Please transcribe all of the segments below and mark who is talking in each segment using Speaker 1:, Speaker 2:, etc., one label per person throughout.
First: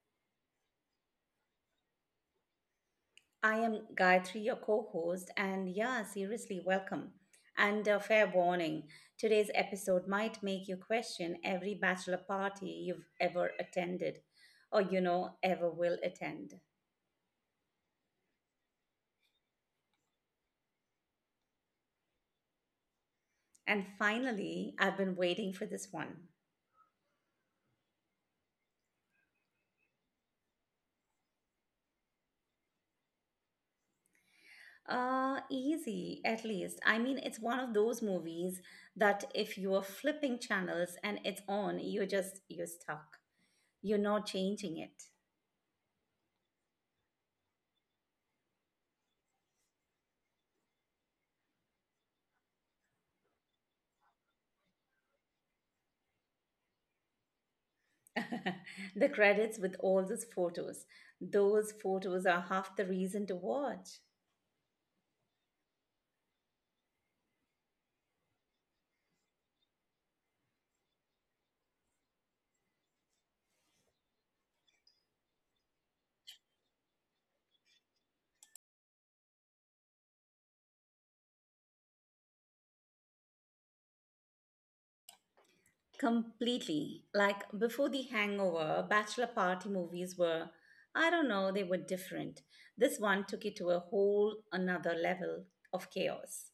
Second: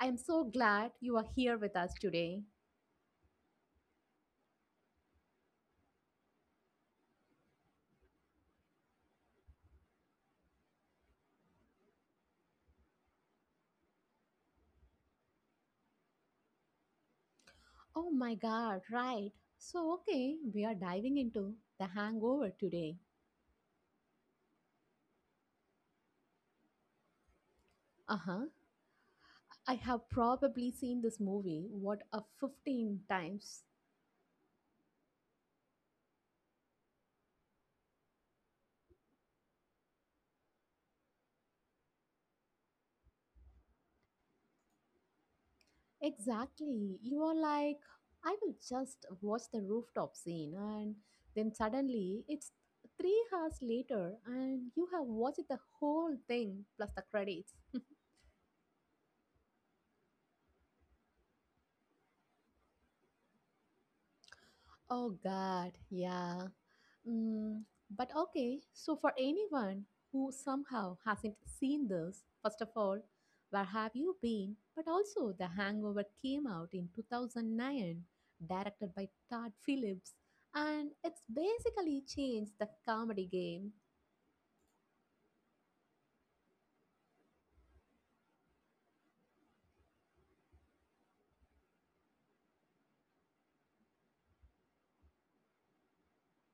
Speaker 1: I am so glad you are here with us today.
Speaker 2: I am Gayatri, your co host, and yeah, seriously, welcome. And a fair warning, today's episode might make you question every bachelor party you've ever attended or, ever will attend.
Speaker 1: Oh my god, right. So okay, we are diving into The Hangover today.
Speaker 2: And finally, I've been waiting for this one.
Speaker 1: Uh huh. I have probably seen this movie, what, a 15 times.
Speaker 2: Easy, at least. I mean, it's one of those movies that if you are flipping channels and it's on, you're stuck. You're not changing it.
Speaker 1: Exactly. You are like, I will just watch the rooftop scene, and then suddenly it's 3 hours later, and you have watched the whole thing plus the credits.
Speaker 2: The credits with all those photos. Those photos are half the reason to watch.
Speaker 1: Oh God, yeah. Mm, but okay, so for anyone who somehow hasn't seen this, first of all, where have you been? But also, The Hangover came out in 2009, directed by Todd Phillips, and it's basically changed the comedy game.
Speaker 2: Completely. Like before the hangover, bachelor party movies were, I don't know, they were different. This one took it to a whole another level of chaos.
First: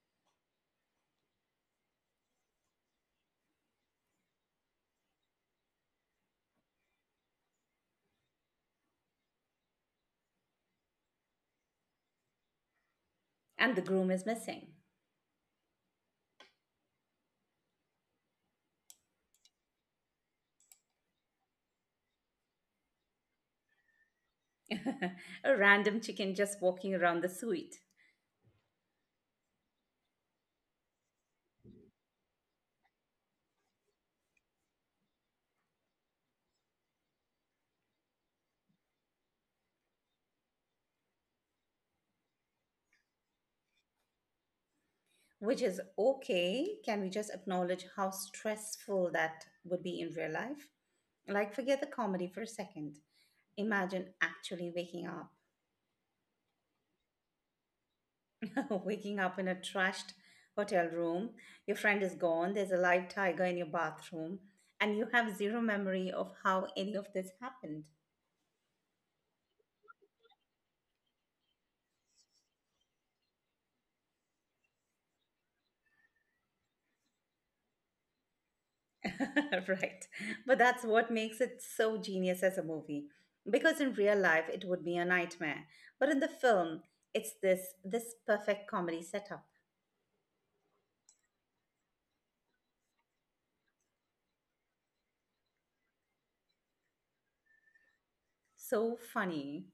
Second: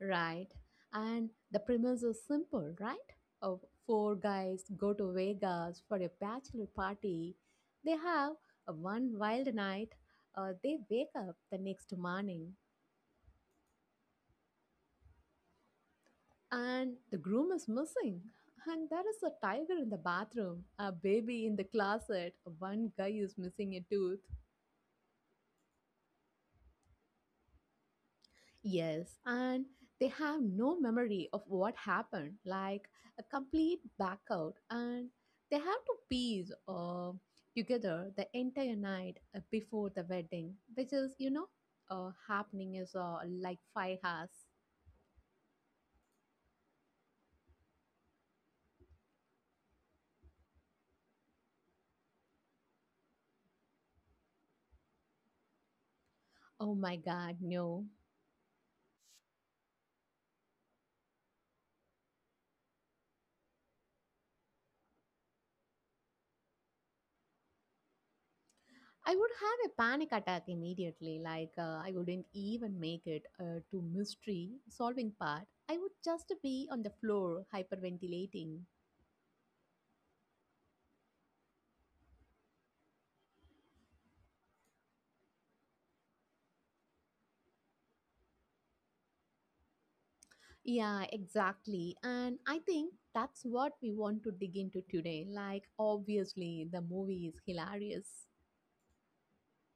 Speaker 1: Right. And the premise is simple, right? Of four guys go to Vegas for a bachelor party. They have a one wild night. They wake up the next morning
Speaker 2: And the groom is missing.
Speaker 1: and the groom is missing. And there is a tiger in the bathroom, a baby in the closet. One guy is missing a tooth.
Speaker 2: A random chicken just walking around the suite.
Speaker 1: Yes, and they have no memory of what happened, like a complete blackout, and they have to piece together the entire night before the wedding, which is, you know, happening is like 5 hours.
Speaker 2: Which is okay. Can we just acknowledge how stressful that would be in real life? Like, forget the comedy for a second. Imagine actually waking up,
Speaker 1: Oh my god, no.
Speaker 2: waking up in a trashed hotel room. Your friend is gone, there's a live tiger in your bathroom, and you have zero memory of how any of this happened.
Speaker 1: I would have a panic attack immediately, like I wouldn't even make it to mystery solving part. I would just be on the floor hyperventilating.
Speaker 2: Right. But that's what makes it so genius as a movie. Because in real life it would be a nightmare. But in the film, it's this perfect comedy setup.
Speaker 1: Yeah, exactly. And I think that's what we want to dig into today. Like, obviously, the movie is hilarious.
Speaker 2: So funny.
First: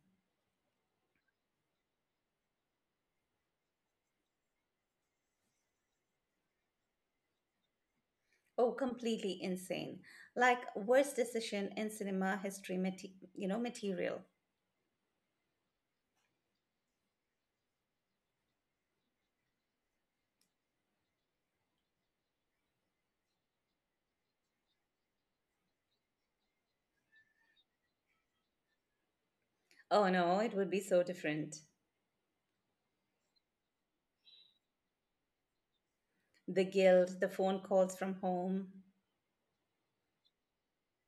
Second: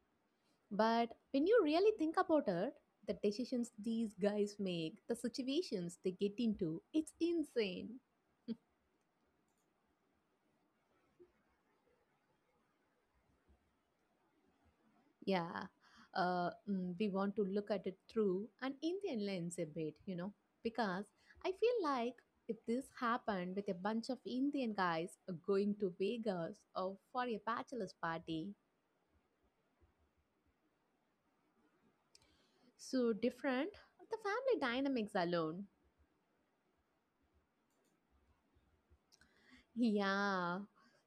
Speaker 1: But when you really think about it, the decisions these guys make, the situations they get into, it's insane.
Speaker 2: Oh, completely insane. Like worst decision in cinema history material.
Speaker 1: Yeah. We want to look at it through an Indian lens a bit, you know, because I feel like if this happened with a bunch of Indian guys going to Vegas or for a bachelor's party,
Speaker 2: Oh no, it would be so different.
Speaker 1: so different. The family dynamics alone.
Speaker 2: The guilt, the phone calls from home.
Speaker 1: Yeah.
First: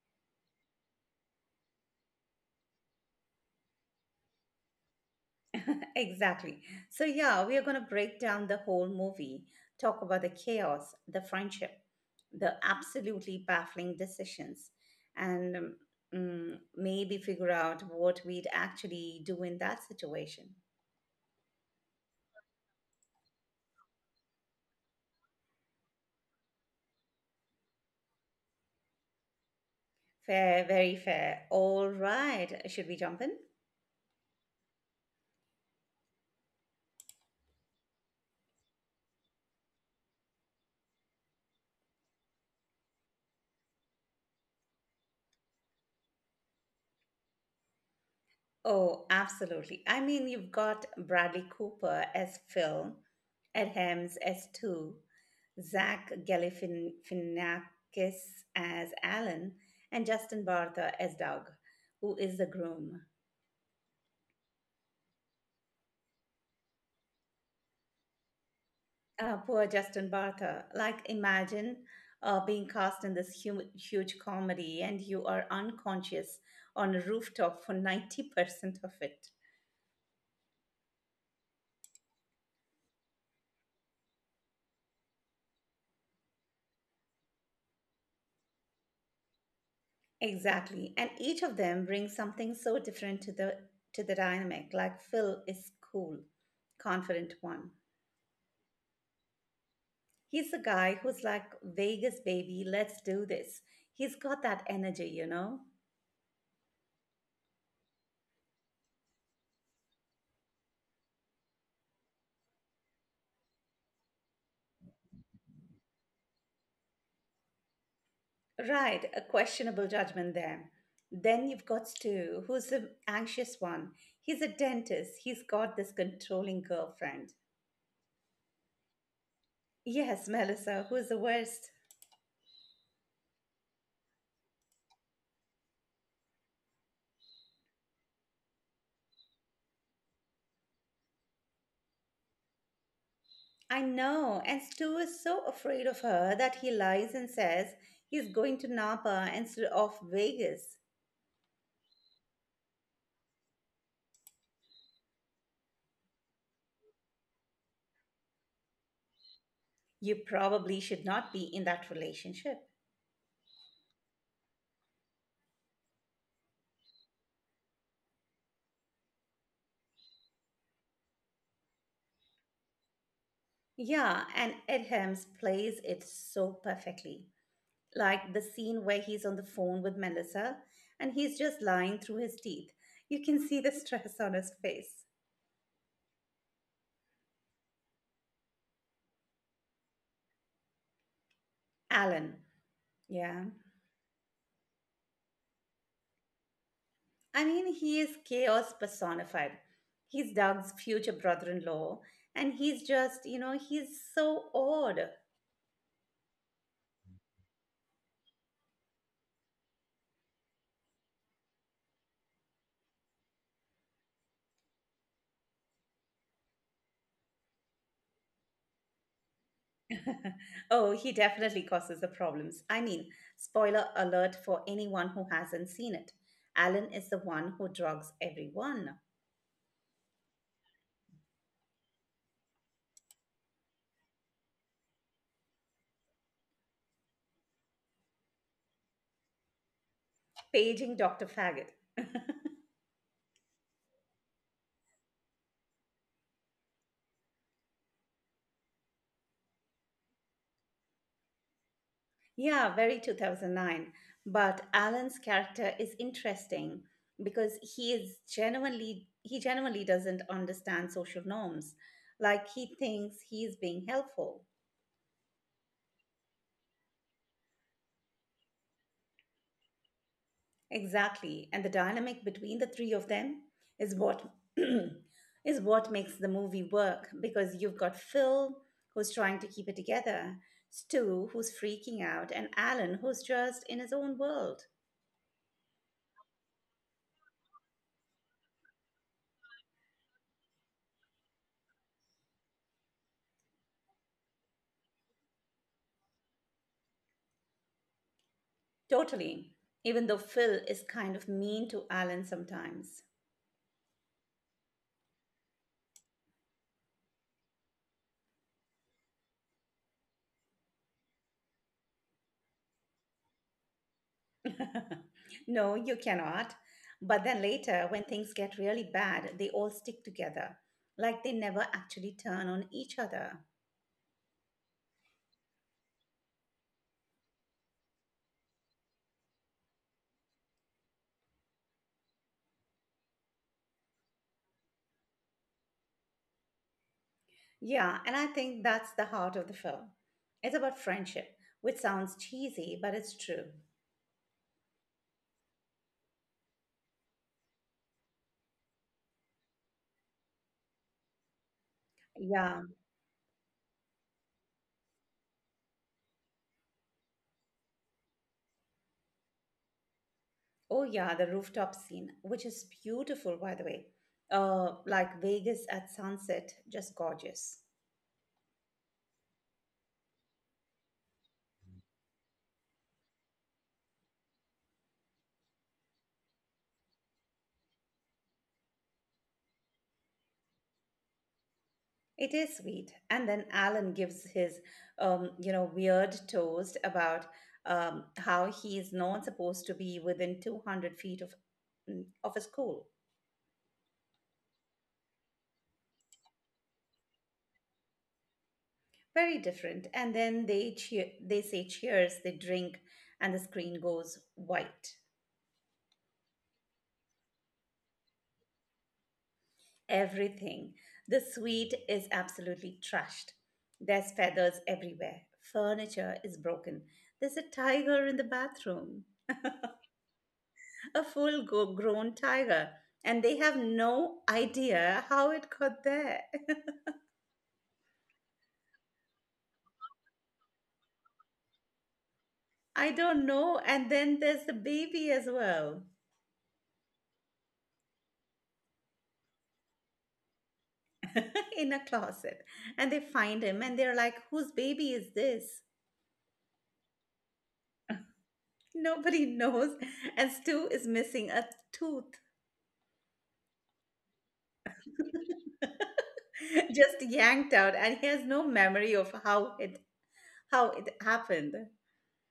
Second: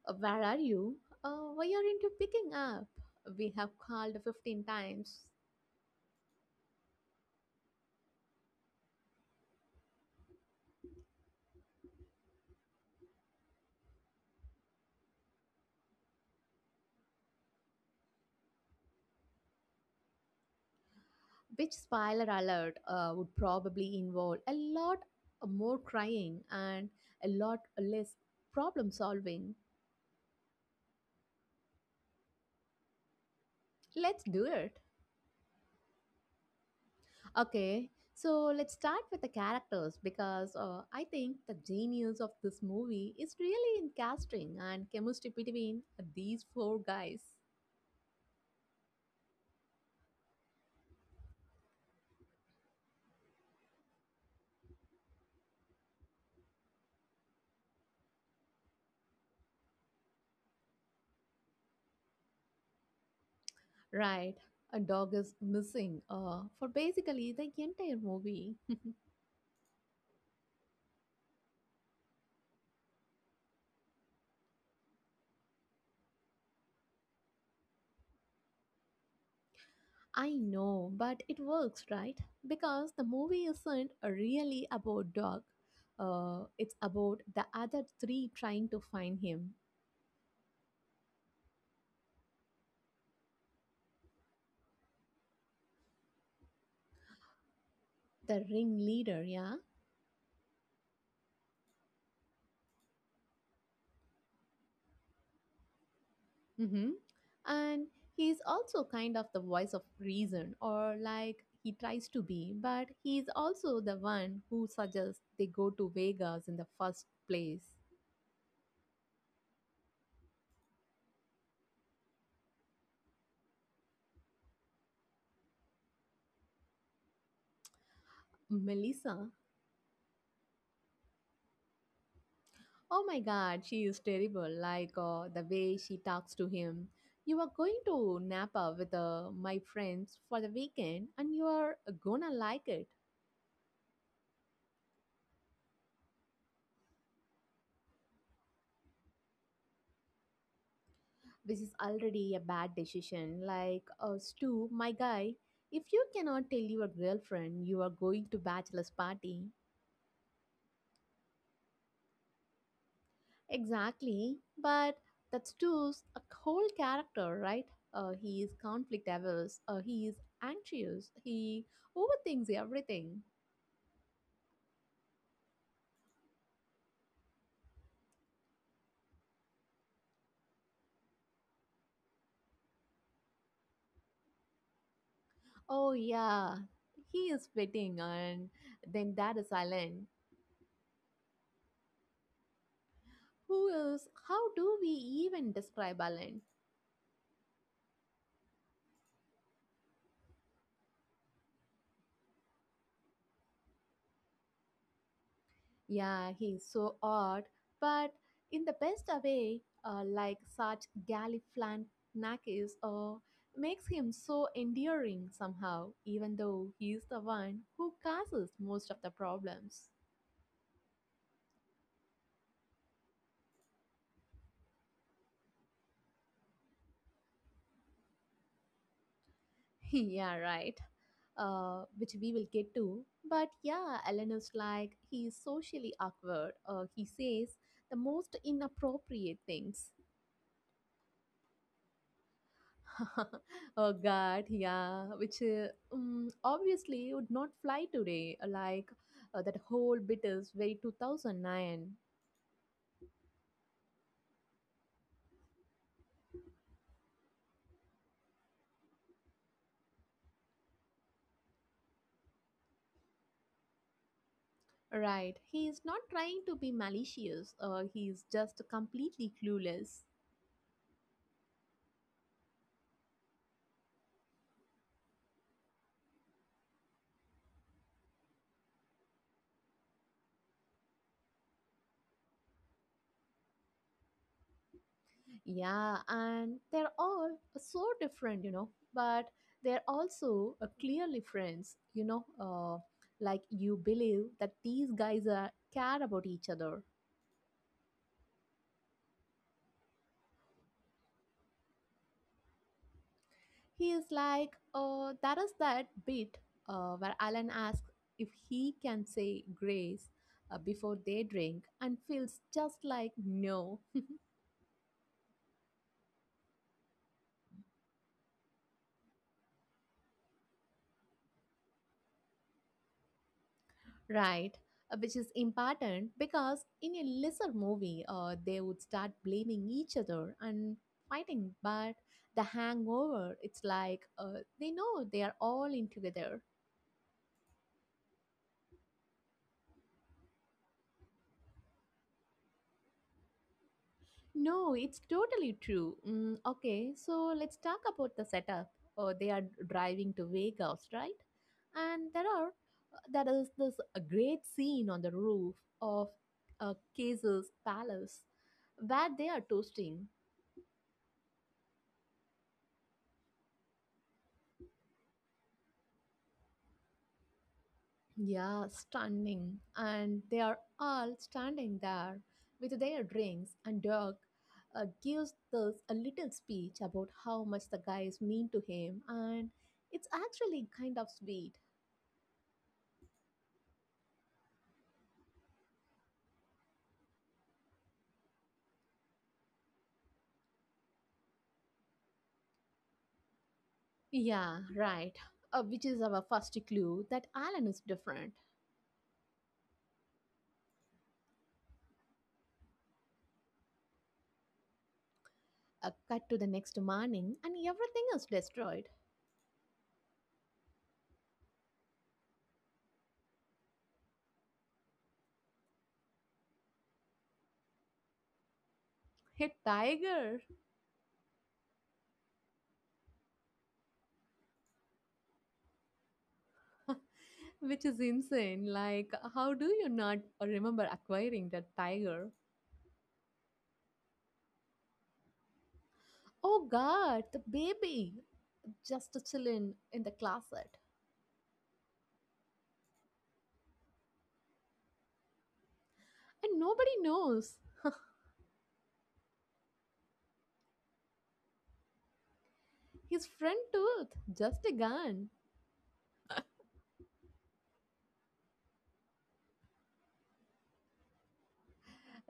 Speaker 1: Where are you? Why are you picking up? We have called 15 times.
Speaker 2: Exactly. So, yeah, we are going to break down the whole movie, talk about the chaos, the friendship, the absolutely baffling decisions, and maybe figure out what we'd actually do in that situation.
Speaker 1: Which spoiler alert would probably involve a lot more crying and a lot less problem solving.
Speaker 2: Fair, very fair. All right. Should we jump in?
Speaker 1: Let's do it. Okay. So let's start with the characters because I think the genius of this movie is really in casting and chemistry between these four guys.
Speaker 2: Oh, absolutely. I mean, you've got Bradley Cooper as Phil, Ed Helms as Stu, Zach Galifianakis as Alan, and Justin Bartha as Doug, who is the groom.
Speaker 1: Right, a dog is missing for basically the entire movie.
Speaker 2: Poor Justin Bartha. Like, imagine being cast in this huge comedy and you are unconscious on a rooftop for 90% of it.
Speaker 1: I know, but it works, right? Because the movie isn't really about dog. It's about the other three trying to find him.
Speaker 2: Exactly. And each of them brings something so different to the dynamic. Like Phil is cool, confident one.
Speaker 1: The ringleader, yeah?
Speaker 2: He's the guy who's like Vegas baby, let's do this. He's got that energy, you know?
Speaker 1: Mm-hmm. And he's also kind of the voice of reason, or like he tries to be, but he's also the one who suggests they go to Vegas in the first place.
Speaker 2: Right, a questionable judgment there. Then you've got Stu, who's the anxious one. He's a dentist. He's got this controlling girlfriend.
Speaker 1: Melissa.
Speaker 2: Yes, Melissa, who's the worst.
Speaker 1: Oh my god, she is terrible. Like the way she talks to him. You are going to Napa with my friends for the weekend and you are gonna like it.
Speaker 2: I know, and Stu is so afraid of her that he lies and says he's going to Napa instead of Vegas.
Speaker 1: This is already a bad decision. Like, Stu, my guy, if you cannot tell your girlfriend you are going to bachelor's party,
Speaker 2: You probably should not be in that relationship.
Speaker 1: exactly. But that's Stu's a whole character, right? He is conflict averse. He is anxious. He overthinks everything.
Speaker 2: Yeah, and Ed Helms plays it so perfectly. Like the scene where he's on the phone with Melissa and he's just lying through his teeth. You can see the stress on his face.
Speaker 1: Oh, yeah, he is waiting, and then that is Alan.
Speaker 2: Alan. Yeah.
Speaker 1: Who is, how do we even describe Alan?
Speaker 2: I mean, he is chaos personified. He's Doug's future brother in law, and he's just, he's so odd.
Speaker 1: Yeah, he's so odd, but in the best way, like such Galifianakis, makes him so endearing somehow, even though he is the one who causes most of the problems.
Speaker 2: Oh, he definitely causes the problems. I mean, spoiler alert for anyone who hasn't seen it. Alan is the one who drugs everyone,
Speaker 1: Yeah, right. Which we will get to. But yeah, Eleanor's like, he's socially awkward. He says the most inappropriate things.
Speaker 2: paging Dr. Faggot.
Speaker 1: Oh god, yeah, which obviously would not fly today, like that whole bit is very 2009.
Speaker 2: Yeah, very 2009. But Alan's character is interesting because he genuinely doesn't understand social norms. Like he thinks he is being helpful.
Speaker 1: Right, he is not trying to be malicious, he is just completely clueless.
Speaker 2: Exactly. And the dynamic between the three of them is what is what makes the movie work because you've got Phil who's trying to keep it together, Stu who's freaking out, and Alan who's just in his own world.
Speaker 1: Yeah, and they're all so different, you know, but they're also clearly friends, you know, like you believe that these guys are care about each other.
Speaker 2: Totally. Even though Phil is kind of mean to Alan sometimes.
Speaker 1: He is like, oh, that is that bit where Alan asks if he can say grace before they drink and feels just like no.
Speaker 2: No, you cannot. But then later, when things get really bad, they all stick together, like they never actually turn on each other.
Speaker 1: Right, which is important because in a lesser movie, they would start blaming each other and fighting. But the hangover, it's like they know they are all in together.
Speaker 2: Yeah, and I think that's the heart of the film. It's about friendship, which sounds cheesy, but it's true.
Speaker 1: No, it's totally true. Mm, okay, so let's talk about the setup. They are driving to Vegas, right? And there are
Speaker 2: Yeah.
Speaker 1: uh, there is this great scene on the roof of Caesar's palace where they are toasting.
Speaker 2: Oh, yeah, the rooftop scene, which is beautiful, by the way. Like Vegas at sunset, just gorgeous.
Speaker 1: Yeah, stunning. And they are all standing there with their drinks, and Dirk gives this a little speech about how much the guys mean to him, and it's actually kind of sweet.
Speaker 2: It is sweet. And then Alan gives his weird toast about how he is not supposed to be within 200 feet of a school.
Speaker 1: Yeah, right. Which is our first clue that Alan is different.
Speaker 2: Very different. And then they cheer, they say cheers, they drink, and the screen goes white.
Speaker 1: A cut to the next morning, and everything is destroyed.
Speaker 2: Everything. The suite is absolutely trashed. There's feathers everywhere. Furniture is broken. There's a tiger in the bathroom.
Speaker 1: A tiger,
Speaker 2: A full grown tiger, and they have no idea how it got there.
Speaker 1: which is insane. Like, how do you not remember acquiring that tiger?
Speaker 2: I don't know. And then there's the baby as well.
Speaker 1: Oh God, the baby. Just to chill in the closet.
Speaker 2: In a closet, and they find him and they're like, whose baby is this?
Speaker 1: And nobody knows.
Speaker 2: Nobody knows. And Stu is missing a tooth,
Speaker 1: His front tooth just a gun,
Speaker 2: just yanked out, and he has no memory of how it happened.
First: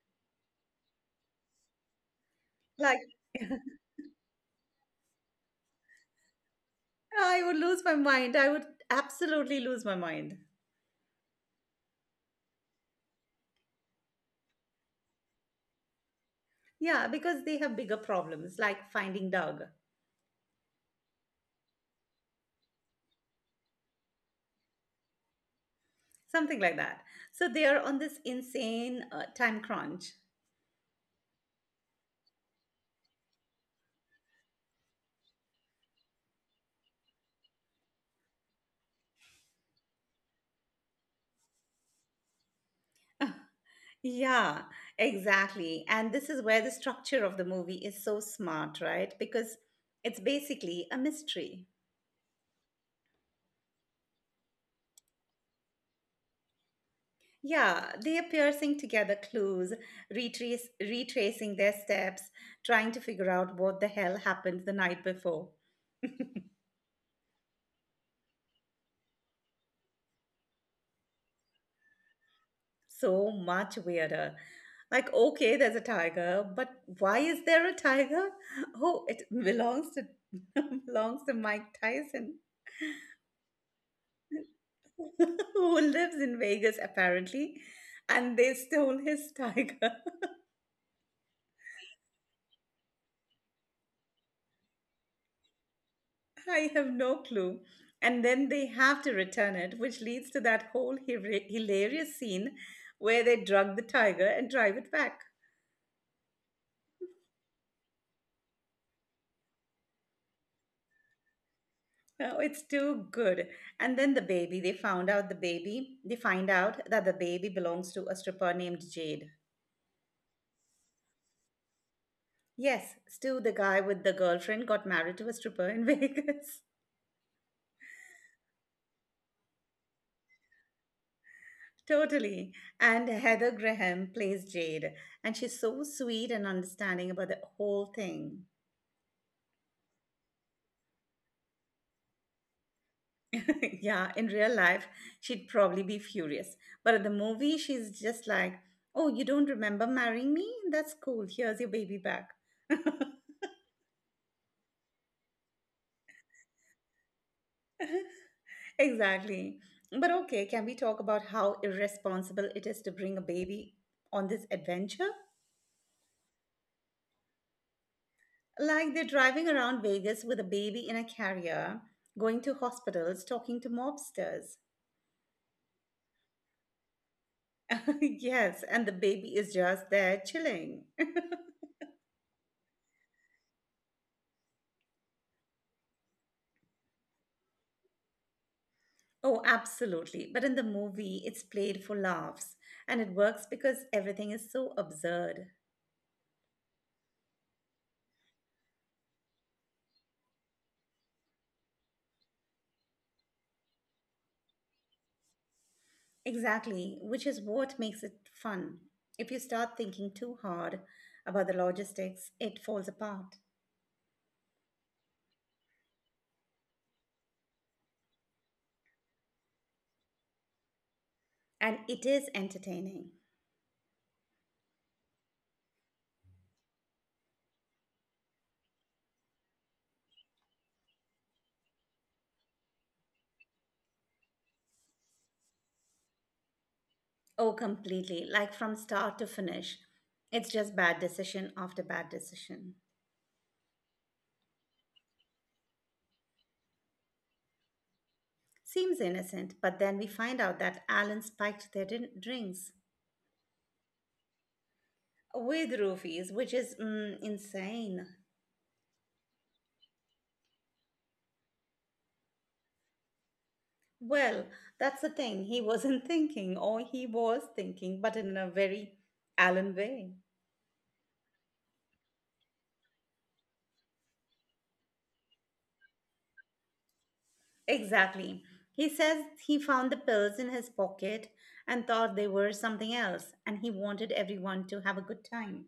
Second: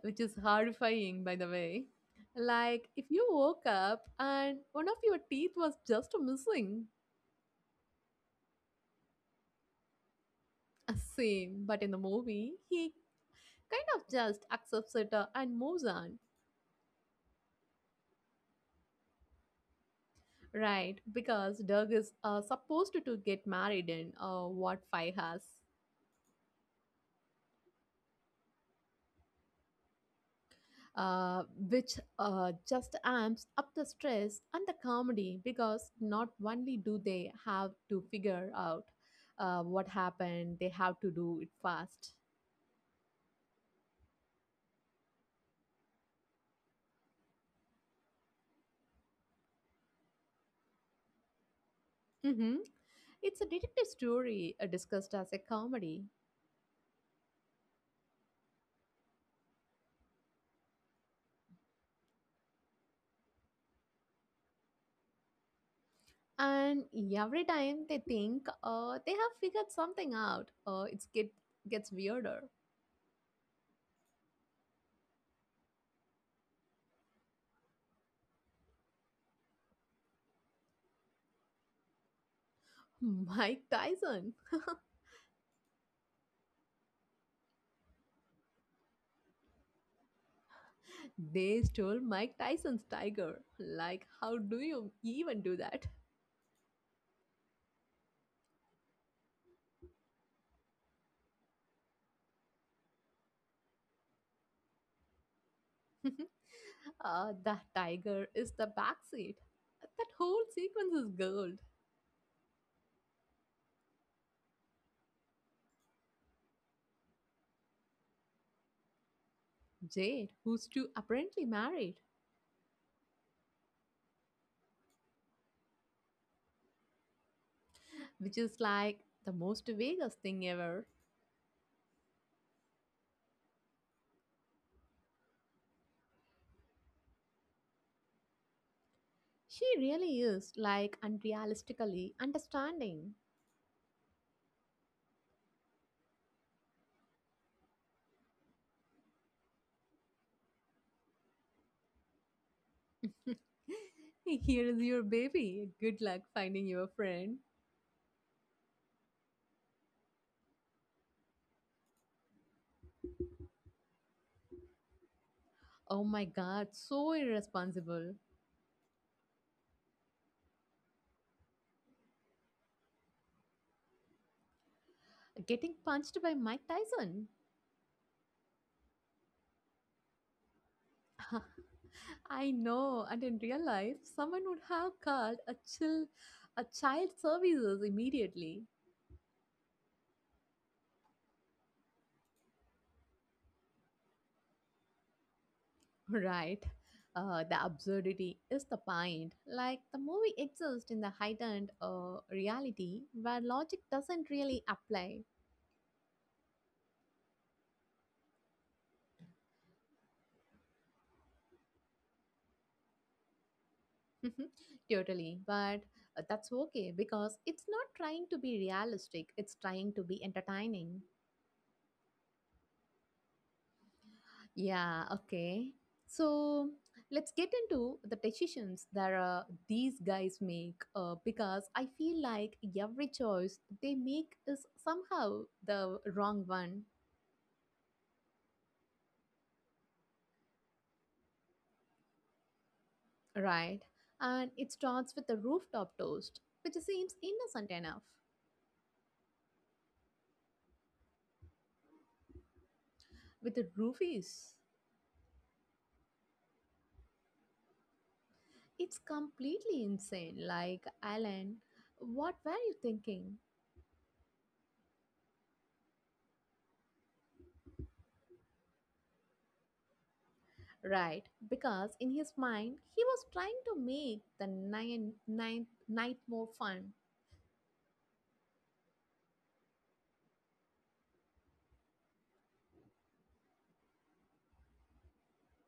Speaker 1: which is horrifying, by the way. Like
Speaker 2: Like
Speaker 1: if you woke up and one of your teeth was just missing,
Speaker 2: I would lose my mind. I would absolutely lose my mind.
Speaker 1: Same. But in the movie, he kind of just accepts it and moves on.
Speaker 2: Yeah, because they have bigger problems like finding Doug,
Speaker 1: Right, because Doug is supposed to get married in what five has.
Speaker 2: something like that. So they are on this insane time crunch.
Speaker 1: uh, which just amps up the stress and the comedy because not only do they have to figure out what happened, they have to do it fast.
Speaker 2: Yeah, exactly. And this is where the structure of the movie is so smart, right? Because it's basically a mystery.
Speaker 1: Hmm, it's a detective story discussed as a comedy.
Speaker 2: Yeah, they are piercing together clues, retracing their steps, trying to figure out what the hell happened the night before.
Speaker 1: And every time they think they have figured something out, gets weirder.
Speaker 2: So much weirder. Like, okay, there's a tiger, but why is there a tiger? Oh, it belongs to belongs to Mike Tyson,
Speaker 1: Mike Tyson.
Speaker 2: who lives in Vegas apparently, and they stole his tiger.
Speaker 1: They stole Mike Tyson's tiger. Like, how do you even do that?
Speaker 2: I have no clue. And then they have to return it, which leads to that whole hilarious scene where they drug the tiger and drive it back.
Speaker 1: That tiger is the backseat. That whole sequence is gold.
Speaker 2: Oh, it's too good. And then the baby, they find out that the baby belongs to a stripper named Jade.
Speaker 1: Jade, who's too apparently married,
Speaker 2: Yes, Stu, the guy with the girlfriend, got married to a stripper in Vegas.
Speaker 1: which is like the most Vegas thing ever.
Speaker 2: Totally. And Heather Graham plays Jade, and she's so sweet and understanding about the whole thing.
Speaker 1: She really is like unrealistically understanding.
Speaker 2: Yeah, in real life, she'd probably be furious. But at the movie, she's just like, oh, you don't remember marrying me? That's cool. Here's your baby back.
Speaker 1: Here is your baby. Good luck finding your friend.
Speaker 2: Exactly. But okay, can we talk about how irresponsible it is to bring a baby on this adventure?
Speaker 1: Oh my god, so irresponsible.
Speaker 2: Like they're driving around Vegas with a baby in a carrier, going to hospitals, talking to mobsters.
Speaker 1: Getting punched by Mike Tyson.
Speaker 2: Yes, and the baby is just there chilling.
Speaker 1: I know, and in real life, someone would have called a child services immediately,
Speaker 2: Oh, absolutely. But in the movie, it's played for laughs and it works because everything is so absurd.
Speaker 1: right? The absurdity is the point. Like the movie exists in the heightened reality where logic doesn't really apply.
Speaker 2: Exactly, which is what makes it fun. If you start thinking too hard about the logistics, it falls apart.
Speaker 1: Totally, but that's okay because it's not trying to be realistic. It's trying to be entertaining.
Speaker 2: And it is entertaining.
Speaker 1: Yeah, okay. So let's get into the decisions that these guys make because I feel like every choice they make is somehow the wrong one,
Speaker 2: Oh, completely. Like from start to finish, it's just bad decision after bad decision.
Speaker 1: right? And it starts with the rooftop toast, which seems innocent enough.
Speaker 2: Seems innocent, but then we find out that Alan spiked their drinks
Speaker 1: With the roofies,
Speaker 2: with roofies, which is insane.
Speaker 1: it's completely insane. Like, Alan, what were you thinking?
Speaker 2: Well, that's the thing. He wasn't thinking, or he was thinking, but in a very Alan way.
Speaker 1: Right, because in his mind, he was trying to make the ninth night more fun,
Speaker 2: Exactly. He says he found the pills in his pocket and thought they were something else, and he wanted everyone to have a good time.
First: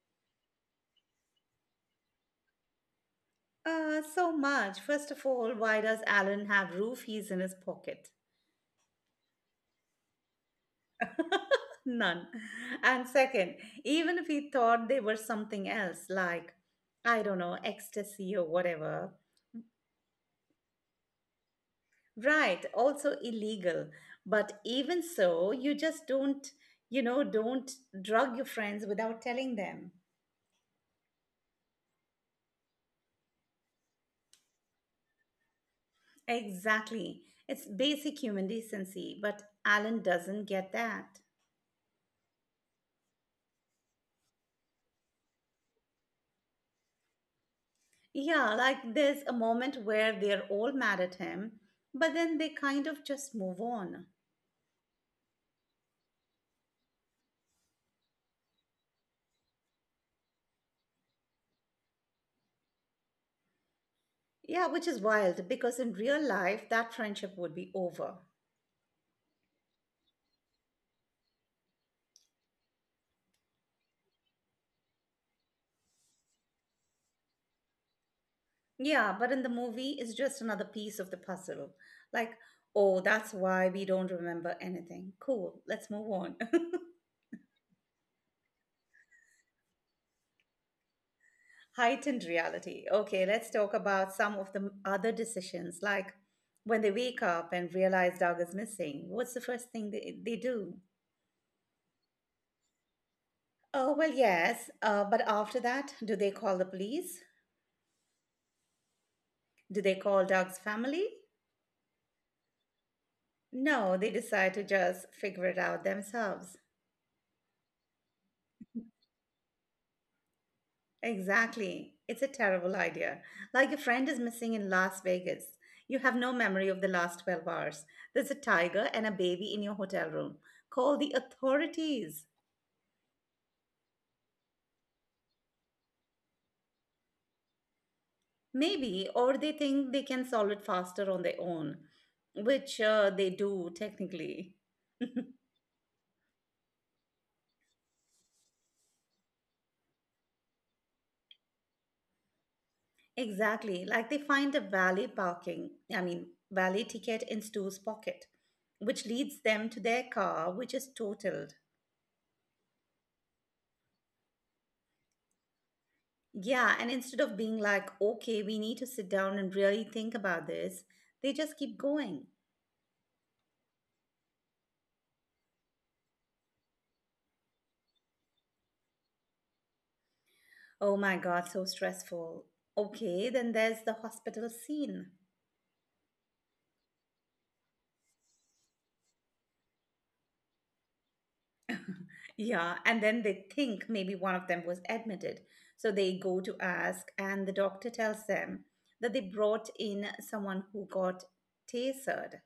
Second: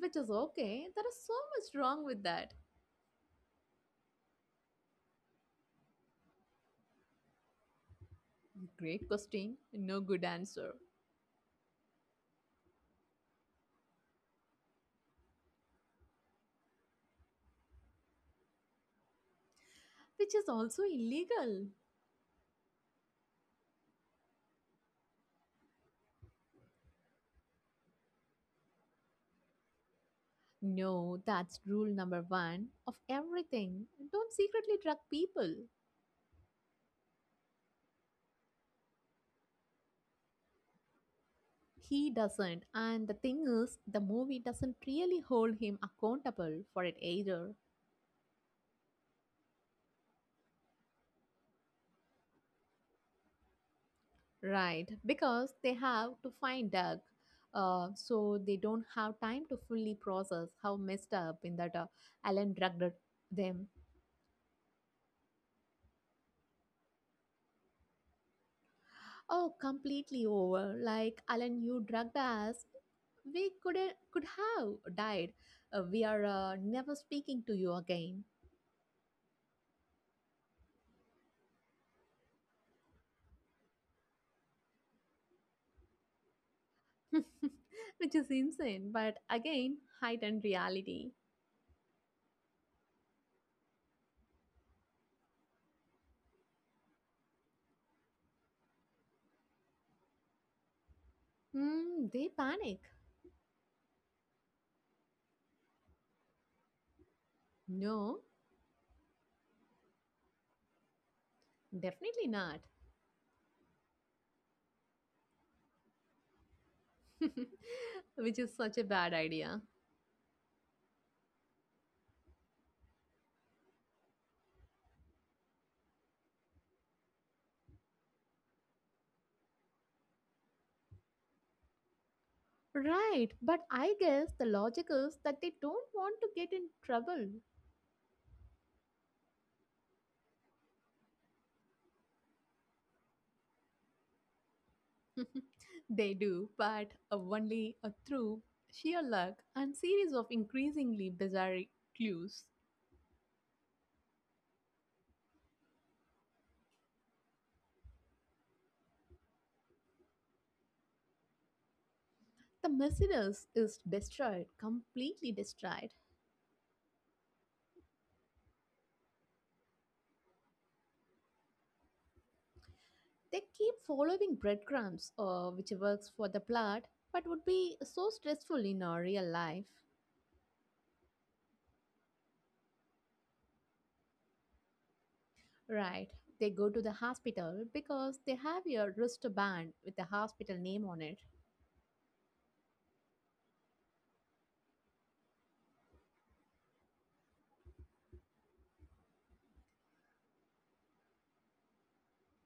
Speaker 1: which is okay. There is so much wrong with that.
Speaker 2: So much. First of all, why does Alan have roofies in his pocket?
Speaker 1: Great question, no good answer,
Speaker 2: None. And second, even if he thought they were something else, like, I don't know, ecstasy or whatever,
Speaker 1: which is also illegal.
Speaker 2: right, also illegal. But even so, you know, don't drug your friends without telling them.
Speaker 1: No, that's rule number one of everything. Don't secretly drug people.
Speaker 2: Exactly. It's basic human decency, but Alan doesn't get that.
Speaker 1: He doesn't, and the thing is, the movie doesn't really hold him accountable for it either.
Speaker 2: Yeah, like there's a moment where they're all mad at him, but then they kind of just move on.
Speaker 1: Right, because they have to find Doug, so they don't have time to fully process how messed up in that Alan drugged them.
Speaker 2: Yeah, which is wild because in real life, that friendship would be over.
Speaker 1: Oh, completely over. Like Alan, you drugged us. We could have died. We are never speaking to you again,
Speaker 2: Yeah, but in the movie, it's just another piece of the puzzle. Like, oh, that's why we don't remember anything. Cool, let's move on.
Speaker 1: which is insane. But again, heightened reality.
Speaker 2: Heightened reality. Okay, let's talk about some of the other decisions, like when they wake up and realize dog is missing. What's the first thing they do?
Speaker 1: Hmm, they panic.
Speaker 2: Oh, well, yes, but after that, do they call the police?
Speaker 1: No,
Speaker 2: Do they call dog's family?
Speaker 1: definitely not.
Speaker 2: No, they decide to just figure it out themselves.
Speaker 1: Which is such a bad idea.
Speaker 2: Exactly. It's a terrible idea. Like your friend is missing in Las Vegas. You have no memory of the last 12 hours. There's a tiger and a baby in your hotel room. Call the authorities.
Speaker 1: Right, but I guess the logic is that they don't want to get in trouble.
Speaker 2: Maybe, or they think they can solve it faster on their own, which they do technically.
Speaker 1: They do, but only through sheer luck and series of increasingly bizarre clues.
Speaker 2: Exactly, like they find a valet parking, I mean, valet ticket in Stu's pocket, which leads them to their car, which is totaled.
Speaker 1: The Mercedes is destroyed, completely destroyed.
Speaker 2: Yeah, and instead of being like, okay, we need to sit down and really think about this, they just keep going.
Speaker 1: They keep following breadcrumbs, which works for the plot, but would be so stressful in our real life.
Speaker 2: Oh my God, so stressful. Okay, then there's the hospital scene.
Speaker 1: Right, they go to the hospital because they have a wristband with the hospital name on it.
Speaker 2: Yeah, and then they think maybe one of them was admitted. So they go to ask, and the doctor tells them that they brought in someone who got tasered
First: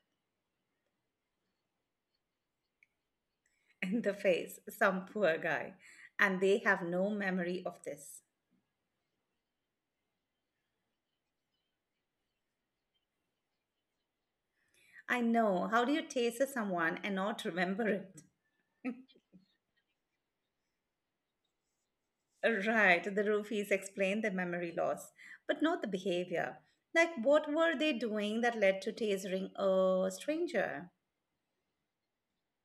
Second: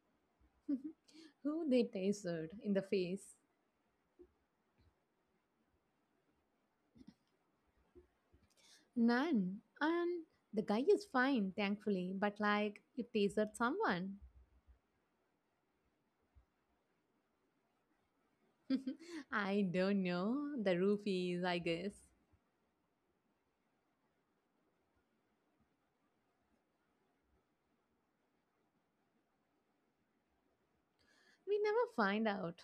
Speaker 1: Who they tasered in the face?
Speaker 2: in the face, some poor guy, and they have no memory of this.
Speaker 1: None. And the guy is fine, thankfully, but like you tasered someone.
Speaker 2: I know. How do you taser someone and not remember it?
Speaker 1: I don't know. The roofies, I guess.
Speaker 2: Right, the roofies explain the memory loss, but not the behavior. Like, what were they doing that led to tasering a stranger?
Speaker 1: We never find out.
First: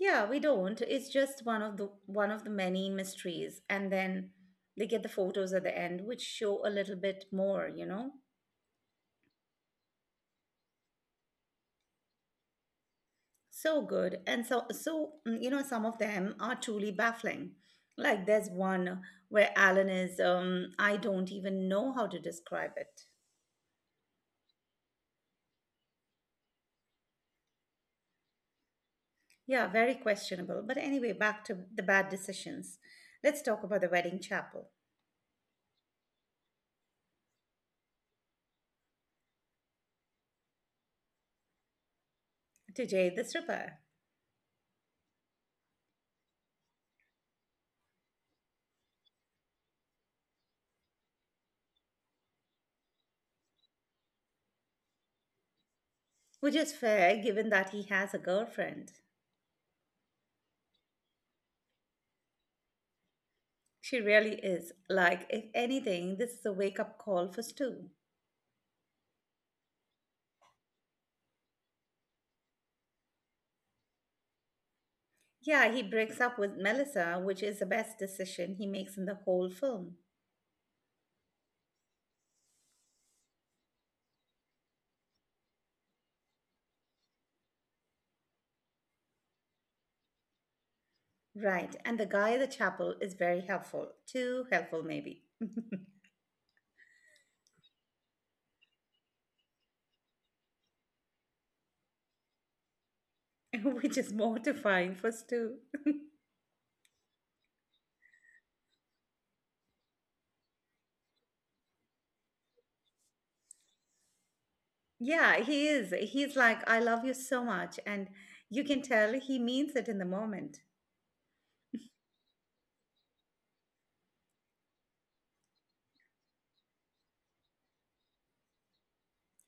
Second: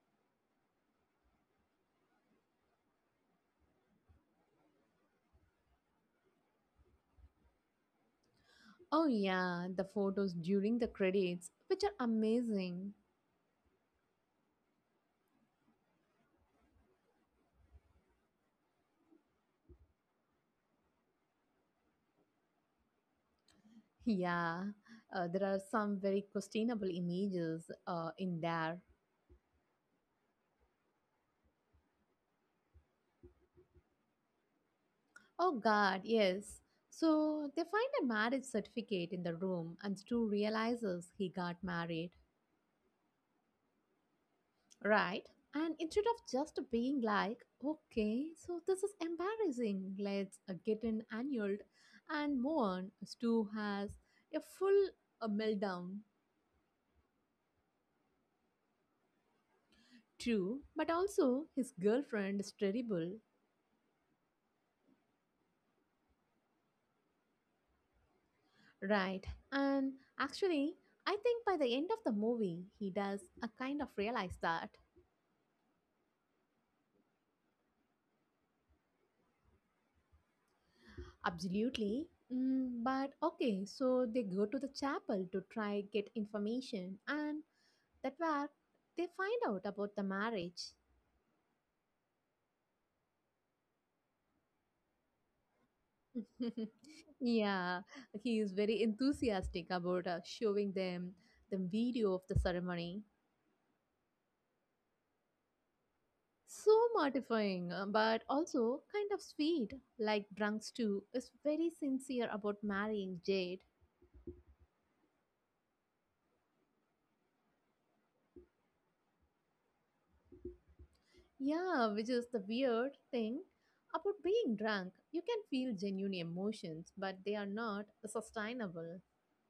Speaker 2: Yeah, we don't. It's just one of the many mysteries. And then they get the photos at the end which show a little bit more, you know.
Speaker 1: Oh, yeah, the photos during the credits, which are amazing.
Speaker 2: So good. And some of them are truly baffling. Like there's one where Alan is I don't even know how to describe it.
Speaker 1: Yeah, there are some very questionable images in there.
Speaker 2: Yeah, very questionable. But anyway, back to the bad decisions. Let's talk about the wedding chapel.
Speaker 1: Oh, God, yes. So they find a marriage certificate in the room, and Stu realizes he got married.
Speaker 2: To Jay the stripper,
Speaker 1: Right. And instead of just being like, okay, so this is embarrassing, let's get an annulled and move on, Stu has a full meltdown
Speaker 2: which is fair given that he has a girlfriend.
Speaker 1: too, but also his girlfriend is terrible.
Speaker 2: She really is. Like, if anything, this is a wake up call for Stu.
Speaker 1: Right. And actually, I think by the end of the movie, he does a kind of realize that.
Speaker 2: Yeah, he breaks up with Melissa, which is the best decision he makes in the whole film.
Speaker 1: Absolutely. Mm, but okay, so they go to the chapel to try get information and that where they find out about the marriage.
Speaker 2: Right, and the guy at the chapel is very helpful. Too helpful, maybe.
Speaker 1: Yeah, he is very enthusiastic about showing them the video of the ceremony.
Speaker 2: Which is mortifying for Stu.
Speaker 1: So mortifying, but also kind of sweet. Like Drunks too is very sincere about marrying Jade.
Speaker 2: Yeah, he is. He's like, I love you so much. And you can tell he means it in the moment.
Speaker 1: Yeah, which is the weird thing about being drunk. You can feel genuine emotions, but they are not sustainable.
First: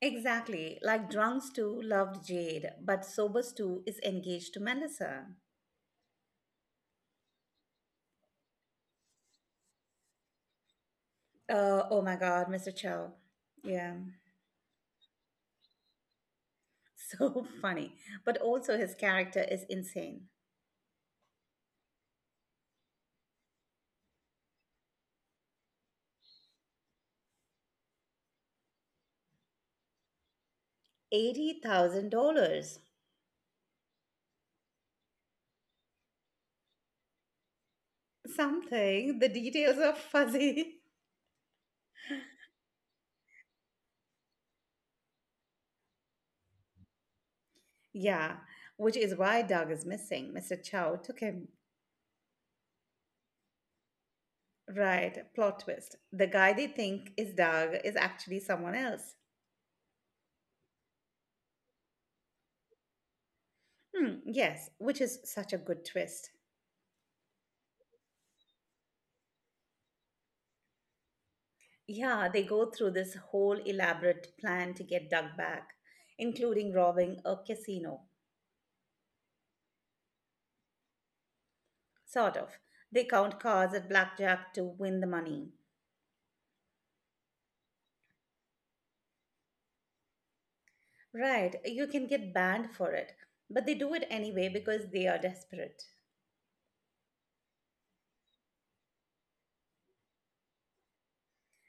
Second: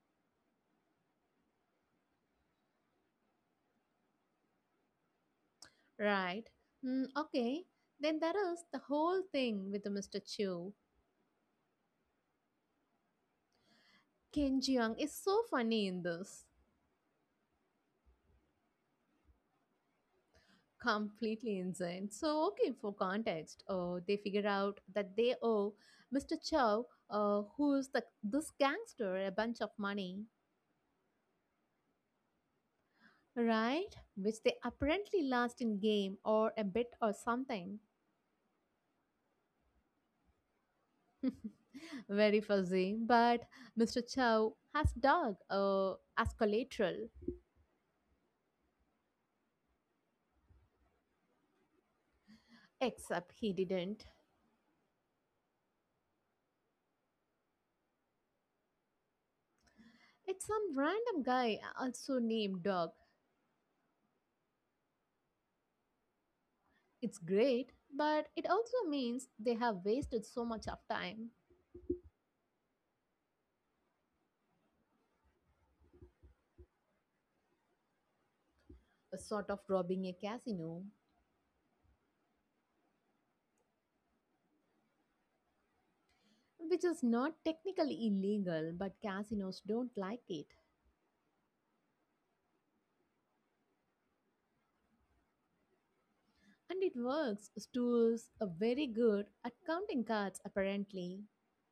Speaker 2: Exactly. Like, drunk Stu loved Jade, but sober Stu is engaged to Melissa.
Speaker 1: Right. Mm, okay. Then that is the whole thing with Mr. Chu.
Speaker 2: Oh my God, Mr. Chow. Yeah,
Speaker 1: Ken Jeong is so funny in this.
Speaker 2: so funny. But also, his character is insane.
Speaker 1: Completely insane. So, okay, for context, they figure out that they owe Mr. Chow, who is this gangster, a bunch of money,
Speaker 2: $80,000.
Speaker 1: right? Which they apparently lost in game or a bit or something.
Speaker 2: Something, the details are fuzzy.
Speaker 1: Very fuzzy. But Mr. Chow has dog as collateral,
Speaker 2: Yeah, which is why Doug is missing. Mr. Chow took him.
Speaker 1: except he didn't.
Speaker 2: Right, plot twist. The guy they think is Doug is actually someone else.
Speaker 1: It's some random guy also named Dog.
Speaker 2: Hmm, yes, which is such a good twist.
Speaker 1: It's great, but it also means they have wasted so much of time.
Speaker 2: Yeah, they go through this whole elaborate plan to get Doug back, including robbing a casino.
Speaker 1: A sort of robbing a casino,
Speaker 2: Sort of. They count cards at blackjack to win the money.
Speaker 1: which is not technically illegal, but casinos don't like it.
Speaker 2: Right, you can get banned for it, but they do it anyway because they are desperate.
Speaker 1: And it works. Stools are very good at counting cards, apparently.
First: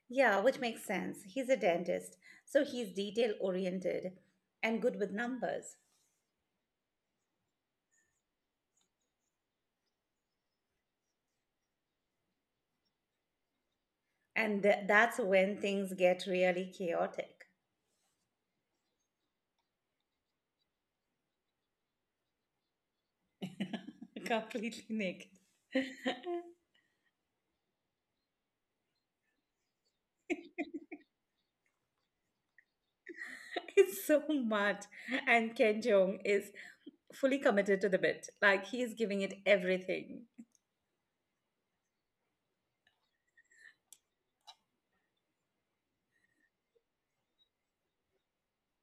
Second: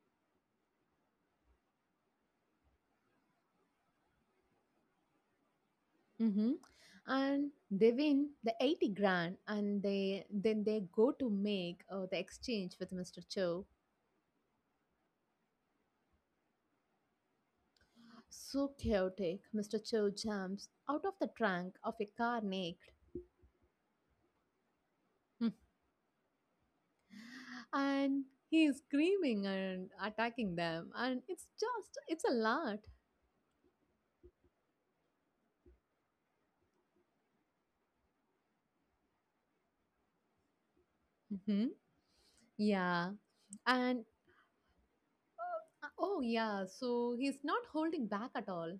Speaker 2: Yeah, which makes sense. He's a dentist, so he's detail oriented and good with numbers.
Speaker 1: Hmm. And they win the 80 grand, and they then they go to make the exchange with Mr. Cho.
Speaker 2: And that's when things get really chaotic.
Speaker 1: So chaotic, Mr. Cho jumps out of the trunk of a car naked.
Speaker 2: Completely naked.
Speaker 1: And he is screaming and attacking them and it's just it's a lot.
Speaker 2: It's so mad. And Ken Jong is fully committed to the bit. Like, he's giving it everything.
Speaker 1: Hmm. Yeah. And oh yeah so he's not holding back at all.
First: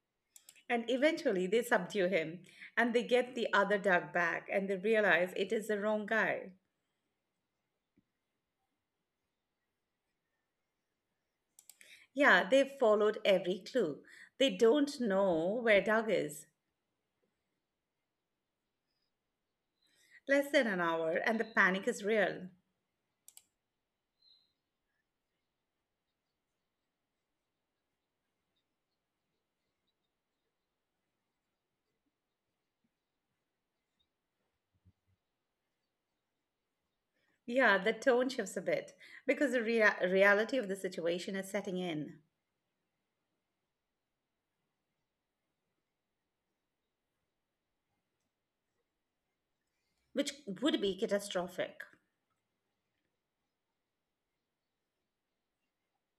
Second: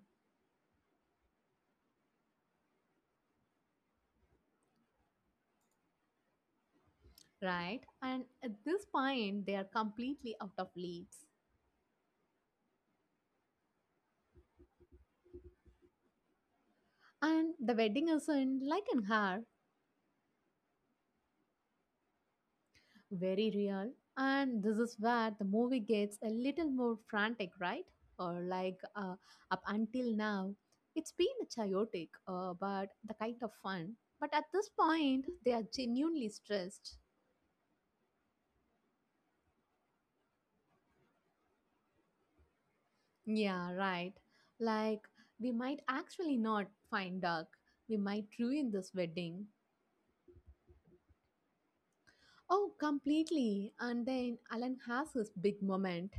Speaker 2: And eventually they subdue him and they get the other dog back and they realize it is the wrong guy.
Speaker 1: Right, and at this point they are completely out of leads,
Speaker 2: Yeah, they've followed every clue. They don't know where Doug is.
Speaker 1: and the wedding isn't like in her.
Speaker 2: Less than an hour and the panic is real.
Speaker 1: Very real. And this is where the movie gets a little more frantic, right? or like Up until now it's been chaotic, but the kind of fun, but at this point they are genuinely stressed.
Speaker 2: Yeah, the tone shifts a bit because the reality of the situation is setting in,
Speaker 1: Yeah, right, like we might actually not find Doug. We might ruin this wedding.
Speaker 2: which would be catastrophic.
Speaker 1: Oh, completely. And then Alan has his big moment.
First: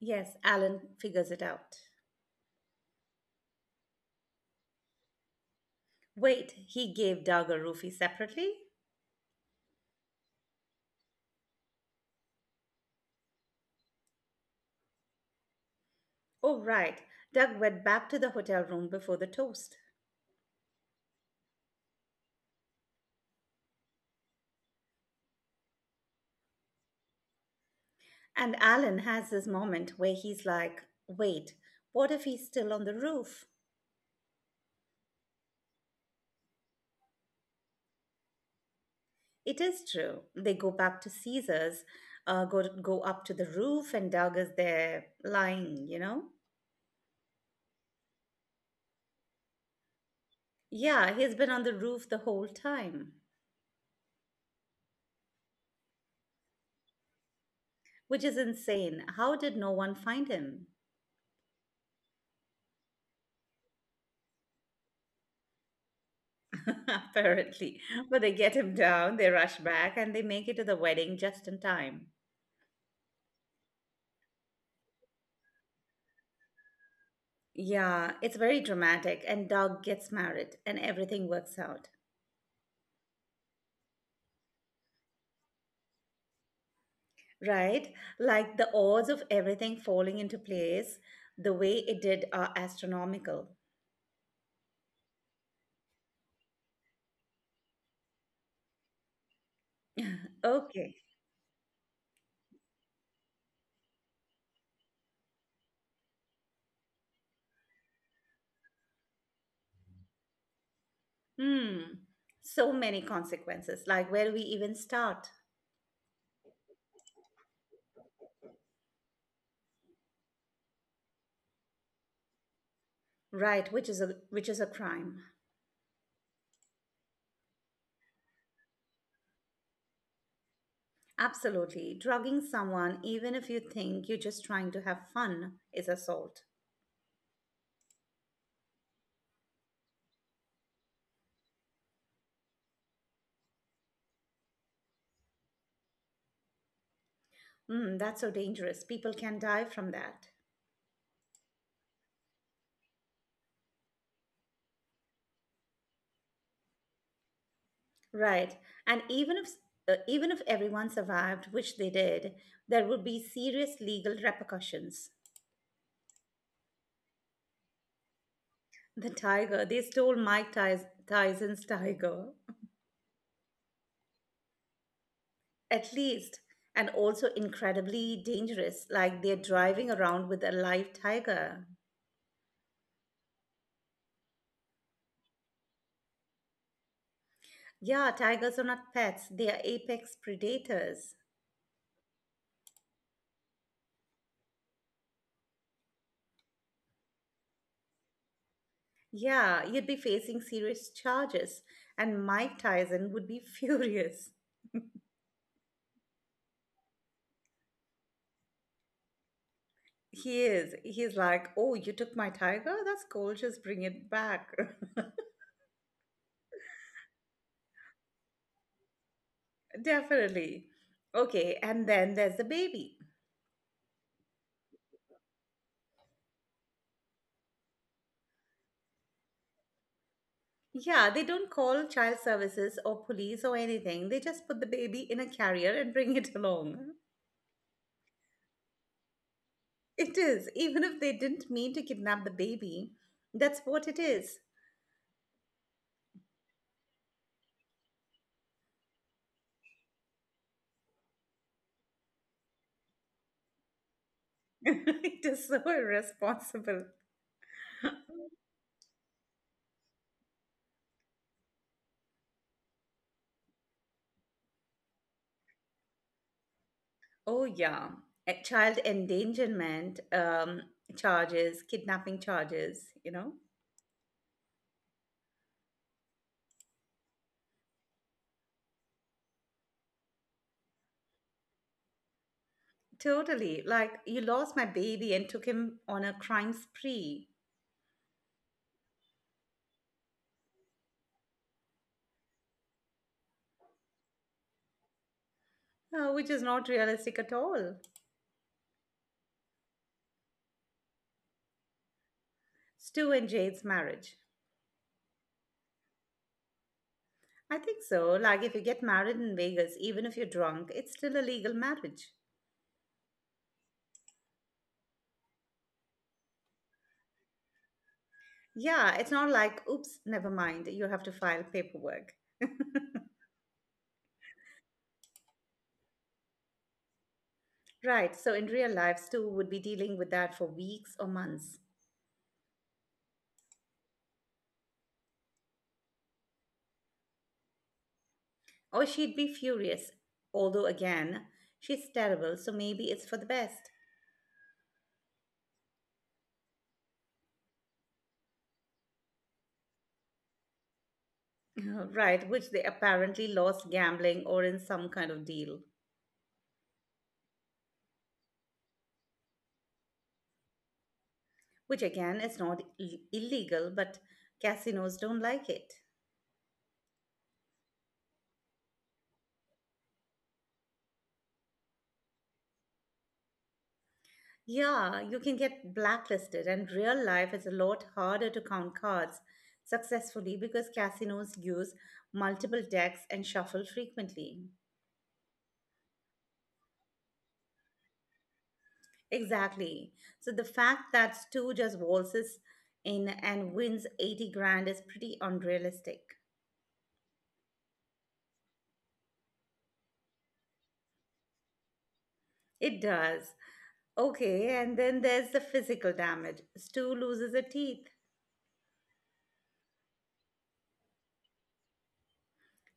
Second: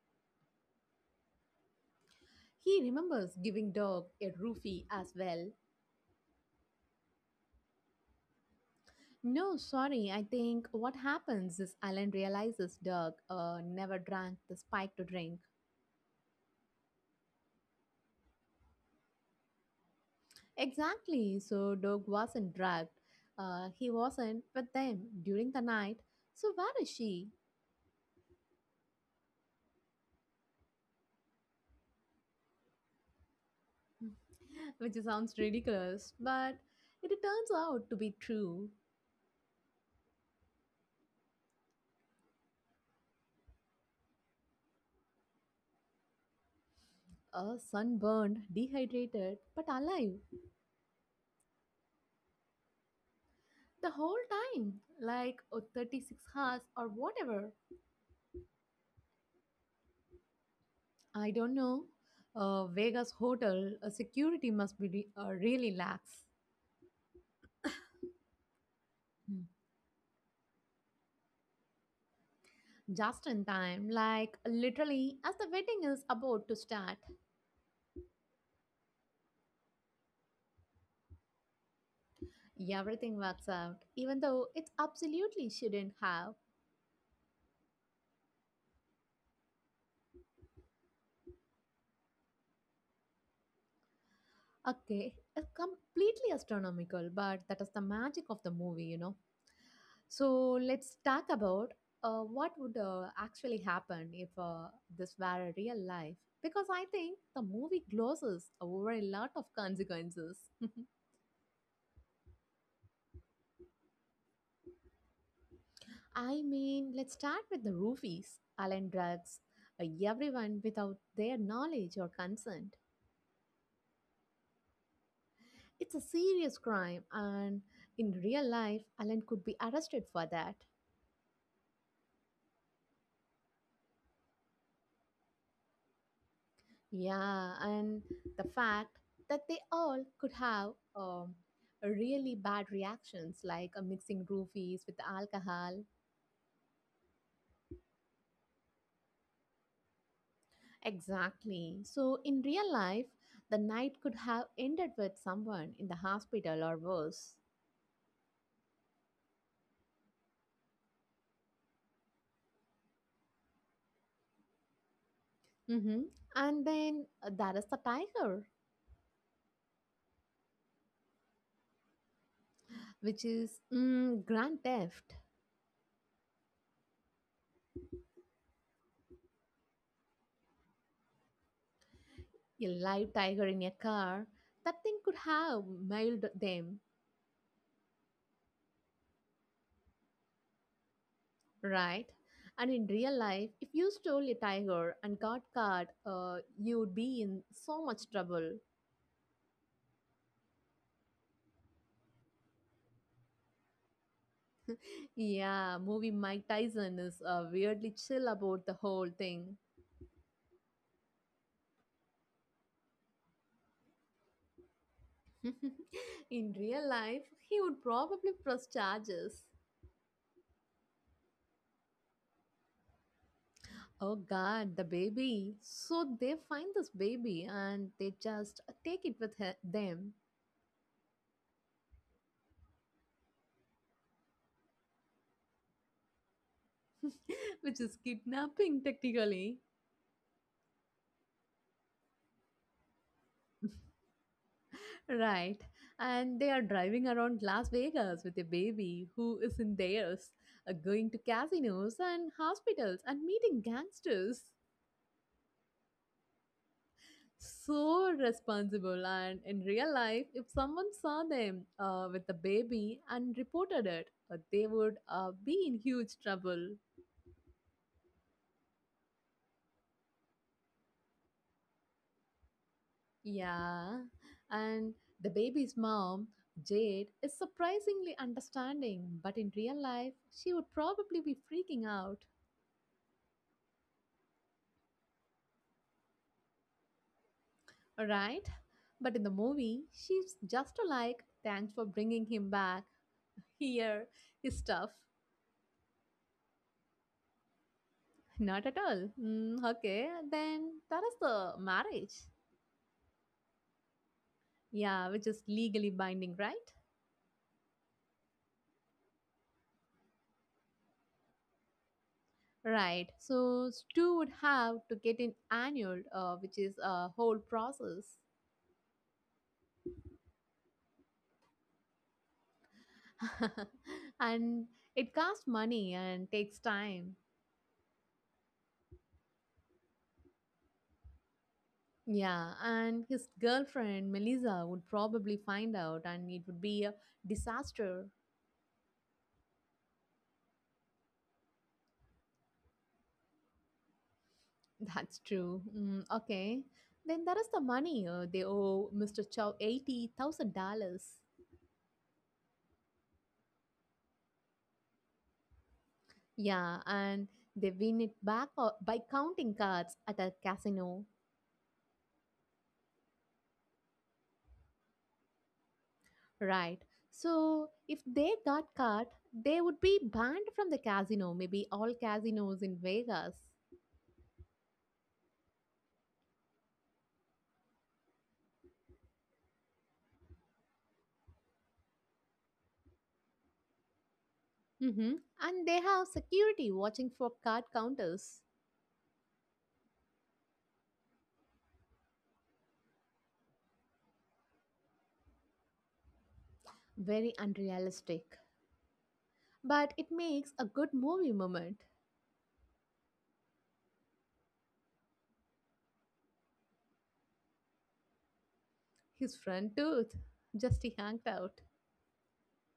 Speaker 2: Yes, Alan figures it out.
Speaker 1: He remembers giving Doug a roofie as well.
Speaker 2: Wait, he gave Doug a roofie separately?
Speaker 1: No, sorry. I think what happens is Alan realizes Doug never drank the spike to drink.
Speaker 2: Oh, right. Doug went back to the hotel room before the toast.
Speaker 1: Exactly. So Doug wasn't drugged. He wasn't with them during the night. So where is she?
Speaker 2: And Alan has this moment where he's like, wait, what if he's still on the roof?
Speaker 1: Which sounds ridiculous, but it turns out to be true.
Speaker 2: It is true. They go back to Caesar's, go up to the roof, and Doug is there lying, you know?
Speaker 1: Sunburned, dehydrated, but alive
Speaker 2: Yeah, he's been on the roof the whole time,
Speaker 1: the whole time, like oh, 36 hours or whatever.
Speaker 2: which is insane. How did no one find him?
Speaker 1: I don't know. Vegas hotel security must be really lax.
Speaker 2: Apparently. But they get him down, they
Speaker 1: Mm.
Speaker 2: rush back, and they make it to the wedding just in time.
Speaker 1: Just in time, like literally, as the wedding is about to start,
Speaker 2: Yeah, it's very dramatic, and Doug gets married, and everything works out.
Speaker 1: everything works out, even though it absolutely shouldn't have.
Speaker 2: Right? Like the odds of everything falling into place the way it did are astronomical.
Speaker 1: Okay, it's completely astronomical, but that is the magic of the movie, you know. So
Speaker 2: Okay.
Speaker 1: let's talk about what would actually happen if this were a real life. Because I think the movie glosses over a lot of consequences.
Speaker 2: Hmm. So many consequences. Like where do we even start?
Speaker 1: I mean, let's start with the roofies, Allen drugs, everyone without their knowledge or consent.
Speaker 2: Right, which is a crime.
Speaker 1: It's a serious crime, and in real life, Allen could be arrested for that.
Speaker 2: Absolutely. Drugging someone even if you think you're just trying to have fun is assault.
Speaker 1: Yeah, and the fact that they all could have really bad reactions, like mixing roofies with alcohol.
Speaker 2: Hmm, that's so dangerous. People can die from that.
Speaker 1: Exactly. So, in real life, the night could have ended with someone in the hospital or worse.
Speaker 2: Right. And even if everyone survived, which they did, there would be serious legal repercussions.
Speaker 1: Hmm. And then there is the tiger,
Speaker 2: The tiger. They stole Tyson's tiger,
Speaker 1: which is mm, grand theft.
Speaker 2: at least, and also incredibly dangerous, like they're driving around with a live tiger.
Speaker 1: A live tiger in a car, that thing could have mailed them.
Speaker 2: Yeah, tigers are not pets, they are apex predators.
Speaker 1: Right. And in real life, if you stole a tiger and got caught, you would be in so much trouble.
Speaker 2: Yeah, you'd be facing serious charges, and Mike Tyson would be furious.
Speaker 1: Yeah, movie Mike Tyson is weirdly chill about the whole thing.
Speaker 2: He is. He's like, oh, you took my tiger? That's cool. Just bring it back.
Speaker 1: In real life, he would probably press charges.
Speaker 2: Definitely. Okay, and then there's the baby.
Speaker 1: Oh god, the baby. So they find this baby and they just take it with them.
Speaker 2: Yeah, they don't call child services or police or anything. They just put the baby in a carrier and bring it along.
Speaker 1: Which is kidnapping technically.
Speaker 2: It is, even if they didn't mean to kidnap the baby, that's what it is.
Speaker 1: Right. And they are driving around Las Vegas with a baby who isn't theirs, going to casinos and hospitals and meeting gangsters.
Speaker 2: It is so irresponsible.
Speaker 1: So responsible. And in real life, if someone saw them with the baby and reported it, they would be in huge trouble.
Speaker 2: Oh, yeah. Eh, child endangerment charges, kidnapping charges, you know?
Speaker 1: Yeah. And the baby's mom, Jade, is surprisingly understanding, but in real life, she would probably be freaking out.
Speaker 2: Totally. Like, you lost my baby and took him on a crime spree.
Speaker 1: Right? But in the movie, she's just like, thanks for bringing him back. Here, his stuff.
Speaker 2: Which is not realistic at all.
Speaker 1: Not at all. Mm, okay, then that is the marriage.
Speaker 2: Stu and Jade's marriage.
Speaker 1: Yeah, which is legally binding, right?
Speaker 2: I think so. Like, if you get married in Vegas, even if you're drunk, it's still a legal marriage.
Speaker 1: Right. So Stu would have to get an annual, which is a whole process.
Speaker 2: Yeah, it's not like, oops, never mind, you have to file paperwork.
Speaker 1: And it costs money and takes time.
Speaker 2: Right, so in real life, Stu would be dealing with that for weeks or months.
Speaker 1: Yeah, and his girlfriend Melissa would probably find out, and it would be a disaster.
Speaker 2: Or she'd be furious. Although, again, she's terrible, so maybe it's for the best.
Speaker 1: That's true. Mm, okay. Then there is the money. They owe Mr. Chow $80,000.
Speaker 2: Right, which they apparently lost gambling or in some kind of deal.
Speaker 1: Yeah, and they win it back by counting cards at a casino.
Speaker 2: Which again is not illegal, but casinos don't like it.
Speaker 1: Right. So if they got caught, they would be banned from the casino, maybe all casinos in Vegas.
Speaker 2: Yeah, you can get blacklisted, and real life is a lot harder to count cards successfully because casinos use multiple decks and shuffle frequently.
Speaker 1: Mm-hmm. And they have security watching for card counters.
Speaker 2: Exactly. So the fact that Stu just waltzes in and wins 80 grand is pretty unrealistic.
Speaker 1: Very unrealistic. But it makes a good movie moment.
Speaker 2: It does. Okay, and then there's the physical damage. Stu loses a teeth.
Speaker 1: His front tooth just he out.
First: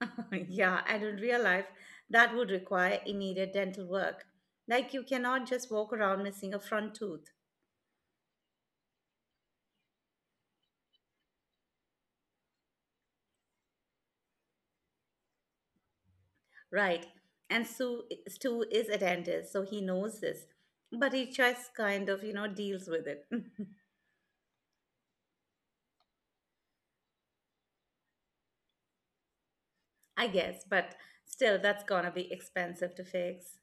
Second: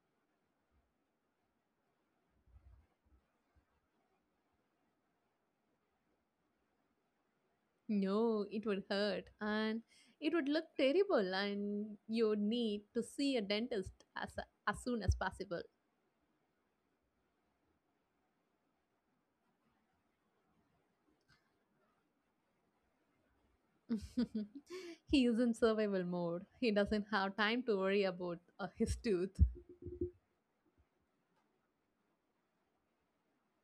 Speaker 2: Yeah, and in real life, that would require immediate dental work. Like you cannot just walk around missing a front tooth,
Speaker 1: No, it would hurt and it would look terrible, and you would need to see a as soon as possible.
Speaker 2: right? And Stu is a dentist, so he knows this, but he just kind of, you know, deals with it.
Speaker 1: He is in survival mode. He doesn't have time to worry about his tooth.
Speaker 2: I guess. But still, that's gonna be expensive to fix.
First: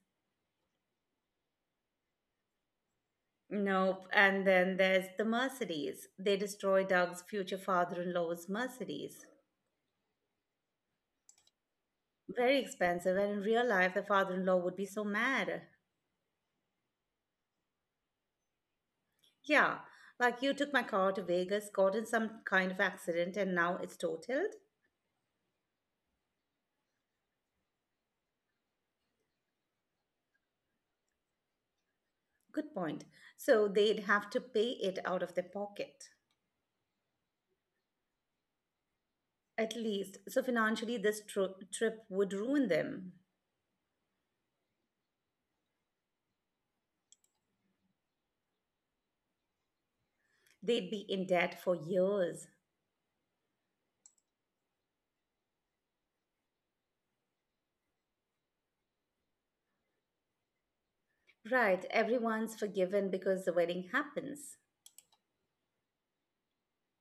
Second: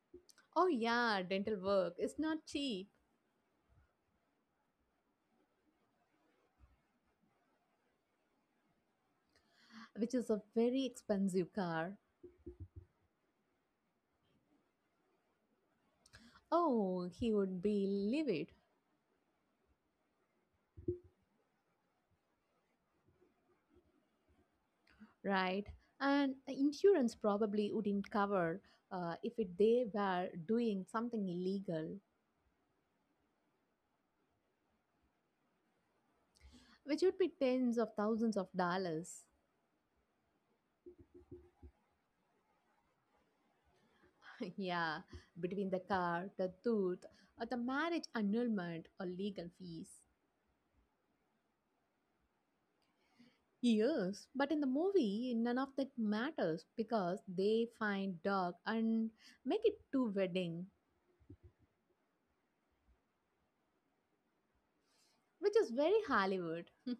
Speaker 1: Oh, yeah, dental work is not cheap,
Speaker 2: Nope. And then there's the Mercedes. They destroy Doug's future father in law's Mercedes.
Speaker 1: which is a very expensive car.
Speaker 2: Very expensive, and in real life, the father in law would be so mad.
Speaker 1: Oh, he would be livid,
Speaker 2: Yeah, like you took my car to Vegas, got in some kind of accident, and now it's totaled.
Speaker 1: right? And insurance probably wouldn't cover, if they were doing something illegal.
Speaker 2: Good point. So they'd have to pay it out of their pocket,
Speaker 1: Which would be tens of thousands of dollars.
Speaker 2: at least. So financially, this trip would ruin them.
Speaker 1: Yeah, between the car, the tooth, or the marriage annulment or legal fees.
Speaker 2: They'd be in debt for years.
Speaker 1: Yes, but in the movie, none of that matters because they find dog and make it two wedding,
Speaker 2: Right, everyone's forgiven because the wedding happens.
Speaker 1: which is very Hollywood.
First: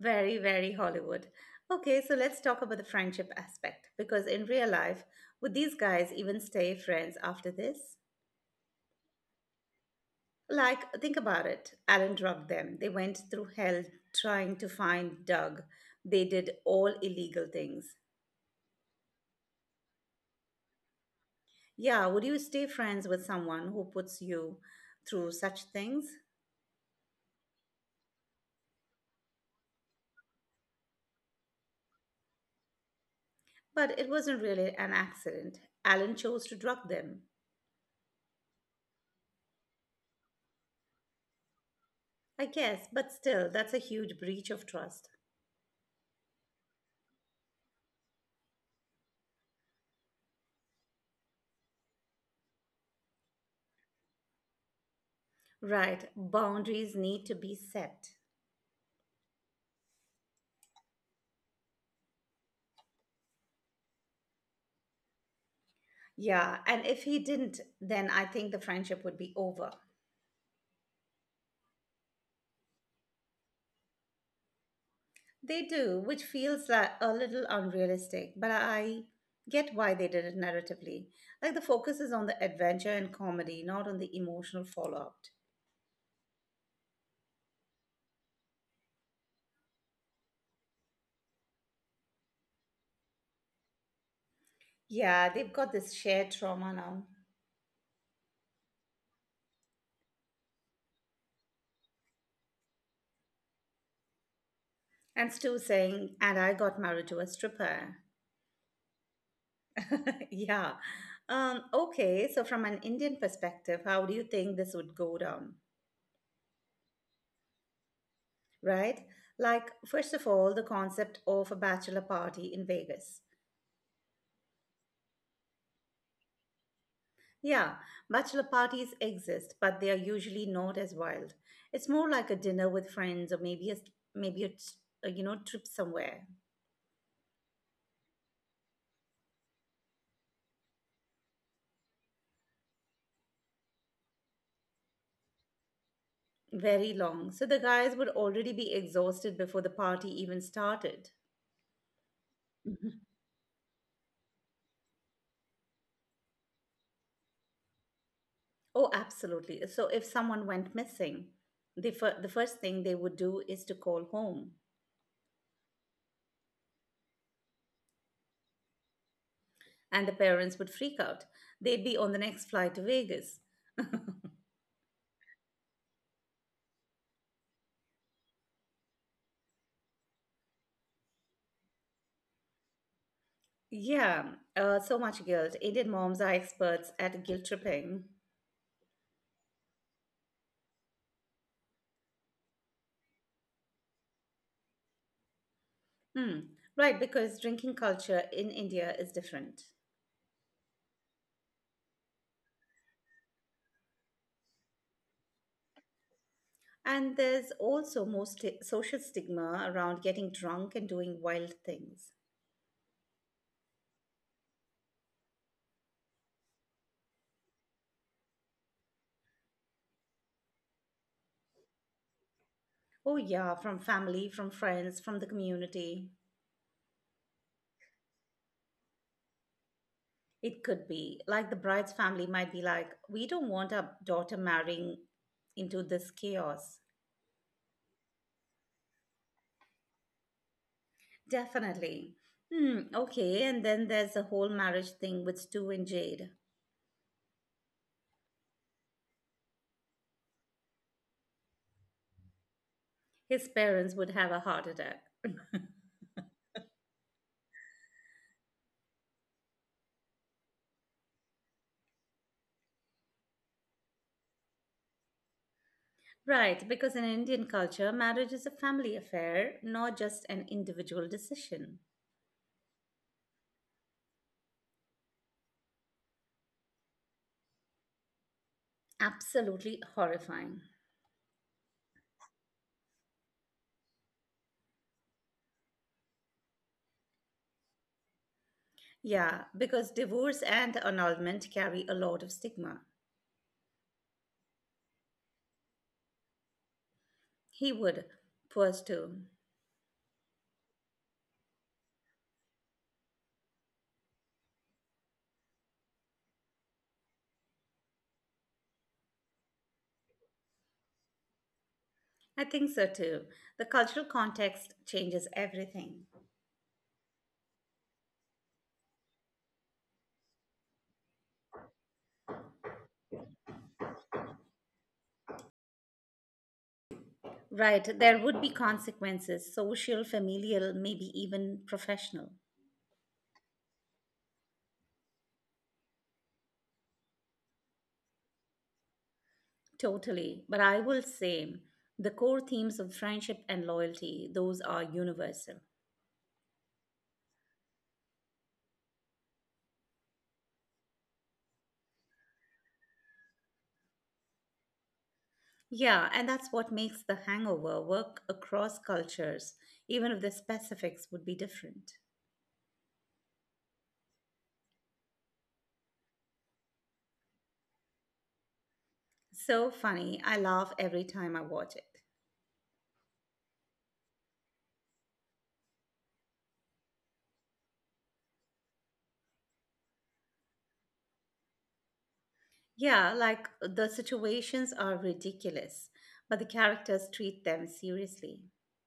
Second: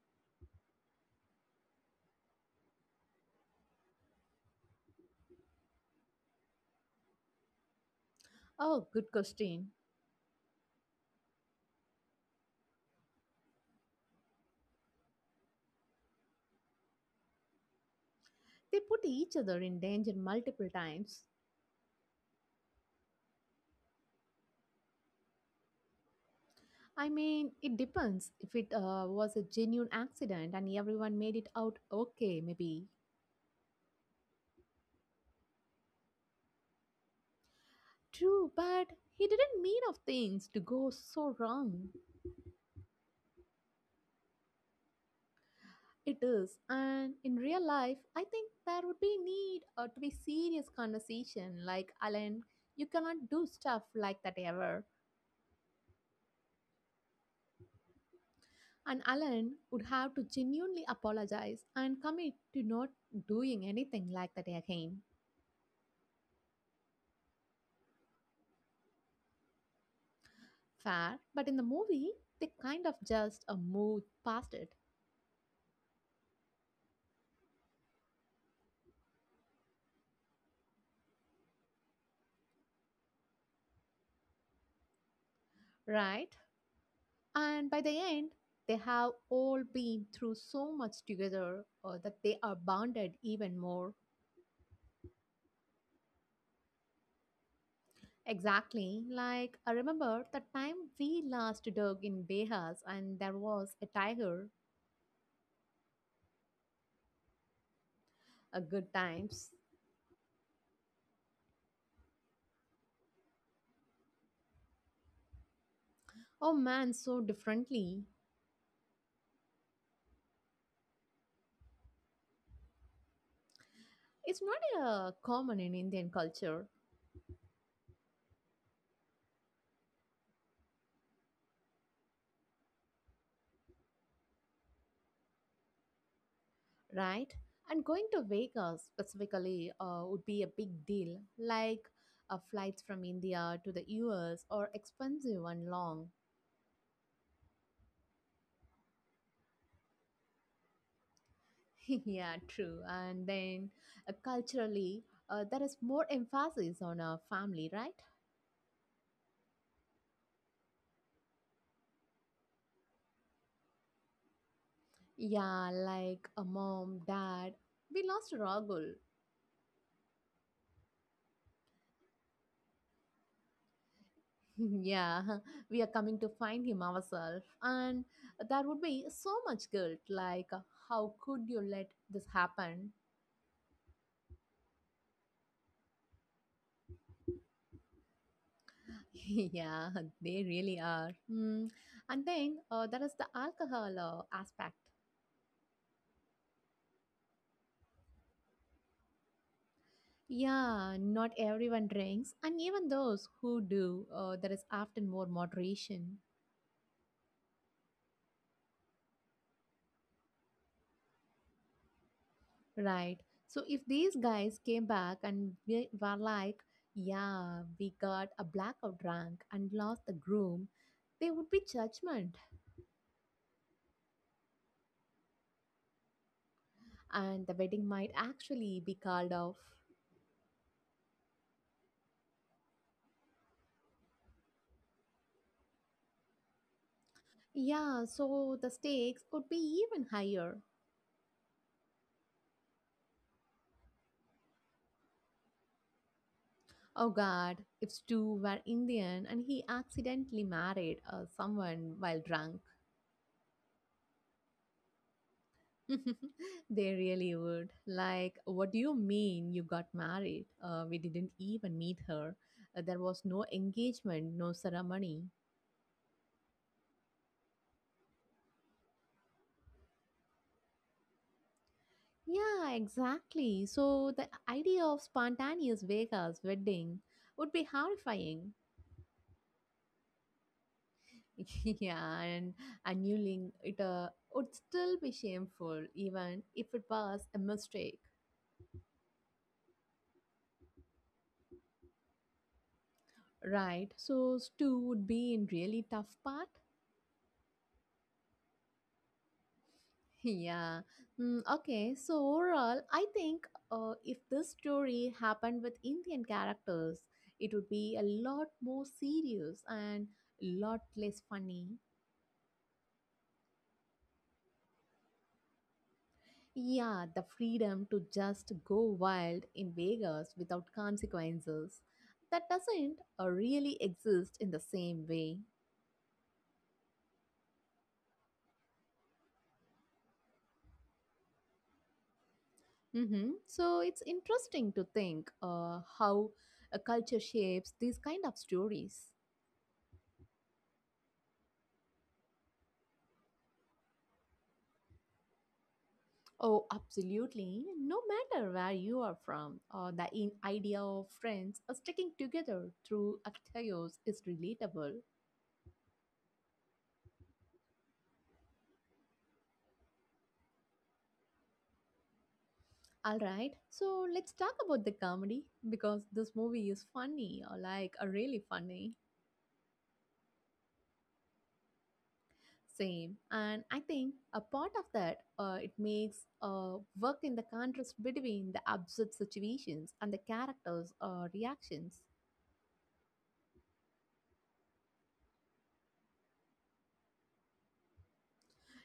Speaker 2: Very, very Hollywood. Okay, so let's talk about the friendship aspect because in real life, would these guys even stay friends after this?
Speaker 1: Oh, good question.
Speaker 2: Like, think about it. Alan drugged them. They went through hell trying to find Doug. They did all illegal things.
Speaker 1: They put each other in danger multiple times.
Speaker 2: Yeah, would you stay friends with someone who puts you through such things?
Speaker 1: I mean, it depends. If it was a genuine accident and everyone made it out okay, maybe.
Speaker 2: But it wasn't really an accident. Alan chose to drug them.
Speaker 1: True, but he didn't mean of things to go so wrong.
Speaker 2: I guess, but still, that's a huge breach of trust.
Speaker 1: It is, and in real life, I think there would be need to be serious conversation. Like Alan, you cannot do stuff like that ever.
Speaker 2: Right, boundaries need to be set.
Speaker 1: And Alan would have to genuinely apologize and commit to not doing anything like that again.
Speaker 2: Yeah, and if he didn't, then I think the friendship would be over.
Speaker 1: Fair, but in the movie, they kind of just moved past it,
Speaker 2: They do, which feels like a little unrealistic, but I get why they did it narratively. Like the focus is on the adventure and comedy, not on the emotional fallout.
Speaker 1: right? And by the end, they have all been through so much together that they are bonded even more.
Speaker 2: Yeah, they've got this shared trauma now.
Speaker 1: Exactly. Like, I remember the time we last dug in Behas and there was a tiger,
Speaker 2: And Stu saying, and I got married to a stripper.
Speaker 1: a good times.
Speaker 2: Yeah. Okay, so from an Indian perspective, how do you think this would go down?
Speaker 1: Oh man, so differently.
Speaker 2: Right? Like, first of all, the concept of a bachelor party in Vegas.
Speaker 1: It's not common in Indian culture,
Speaker 2: Yeah, bachelor parties exist, but they are usually not as wild. It's more like a dinner with friends or maybe a, you know trip somewhere
Speaker 1: right? And going to Vegas specifically would be a big deal. Like, flights from India to the US are expensive and long.
Speaker 2: very long. So the guys would already be exhausted before the party even started.
Speaker 1: Yeah, true.
Speaker 2: Mhm.
Speaker 1: And then culturally, there is more emphasis on our family, right?
Speaker 2: Oh, absolutely. So if someone went missing, the the first thing they would do is to call home,
Speaker 1: Yeah, like a mom, dad. We lost Ragul.
Speaker 2: and the parents would freak out. They'd be on the next flight to Vegas.
Speaker 1: Yeah, we are coming to find him ourselves. And there would be so much guilt like, how could you let this happen?
Speaker 2: Yeah, so much guilt. Indian moms are experts at guilt tripping.
Speaker 1: Yeah, they really are. Mm. And then there is the alcohol aspect.
Speaker 2: Hmm, right, because drinking culture in India is different.
Speaker 1: Yeah, not everyone drinks, and even those who do, there is often more moderation,
Speaker 2: And there's also more social stigma around getting drunk and doing wild things.
Speaker 1: right? So if these guys came back and we were like, "Yeah, we got a blackout drunk and lost the groom," there would be judgment,
Speaker 2: Oh, yeah, from family, from friends, from the community.
Speaker 1: and the wedding might actually be called off.
Speaker 2: It could be. Like the bride's family might be like, we don't want our daughter marrying into this chaos.
Speaker 1: Yeah, so the stakes would be even higher.
Speaker 2: Definitely. Hmm, okay, and then there's the whole marriage thing with Stu and Jade.
Speaker 1: Oh God, if Stu were Indian and he accidentally married someone while drunk.
Speaker 2: His parents would have a heart attack.
Speaker 1: They really would. Like, what do you mean you got married? We didn't even meet her. There was no engagement, no ceremony.
Speaker 2: Right, because in Indian culture, marriage is a family affair, not just an individual decision.
Speaker 1: Yeah, exactly. So the idea of spontaneous Vegas wedding would be horrifying.
Speaker 2: Absolutely horrifying.
Speaker 1: Yeah, and annulling it would still be shameful, even if it was a mistake.
Speaker 2: Yeah, because divorce and annulment carry a lot of stigma.
Speaker 1: Right. So Stu would be in really tough part.
Speaker 2: He would. Pours too.
Speaker 1: Yeah. Mm, okay. So overall, I think if this story happened with Indian characters, it would be a lot more serious and a lot less funny.
Speaker 2: I think so too. The cultural context changes everything.
Speaker 1: Yeah, the freedom to just go wild in Vegas without consequences, that doesn't really exist in the same way.
Speaker 2: Right, there would be consequences social, familial, maybe even professional.
Speaker 1: Hmm. So it's interesting to think how a culture shapes these kind of stories.
Speaker 2: Totally. But I will say the core themes of friendship and loyalty, those are universal.
Speaker 1: Oh, absolutely. No matter where you are from, idea of friends are sticking together through a chaos is relatable.
Speaker 2: Yeah, and that's what makes the hangover work across cultures, even if the specifics would be different.
Speaker 1: All right, so let's talk about the comedy because this movie is funny, or really funny.
Speaker 2: So funny, I laugh every time I watch it.
Speaker 1: Same, and I think a part of that it makes work in the contrast between the absurd situations and the characters' reactions.
Speaker 2: Yeah, like the situations are ridiculous, but the characters treat them seriously.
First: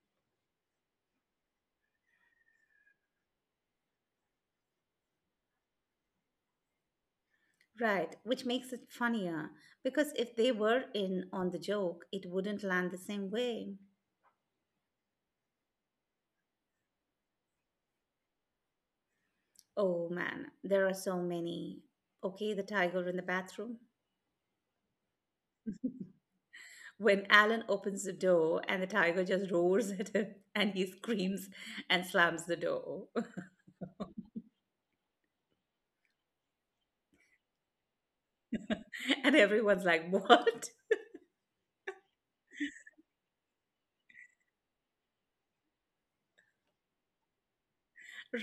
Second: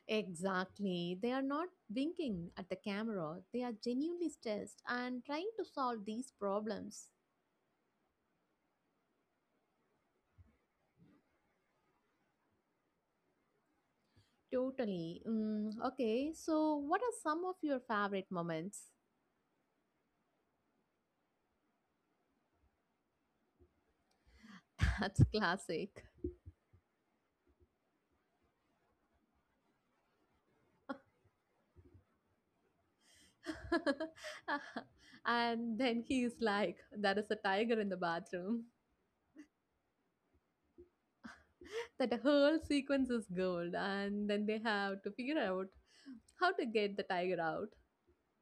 Speaker 1: Exactly. They are not winking at the camera. They are genuinely stressed and trying to solve these problems.
Speaker 2: Right, which makes it funnier, because if they were in on the joke, it wouldn't land the same way.
Speaker 1: Totally. Mm, okay, so what are some of your favorite moments?
Speaker 2: Oh man, there are so many. Okay, the tiger in the bathroom.
Speaker 1: That's classic.
Speaker 2: When Alan opens the door and the tiger just roars at him and he screams and slams the door.
Speaker 1: And then he's like, there is a tiger in the bathroom.
Speaker 2: And everyone's like, what?
Speaker 1: That whole sequence is gold. And then they have to figure out how to get the tiger out.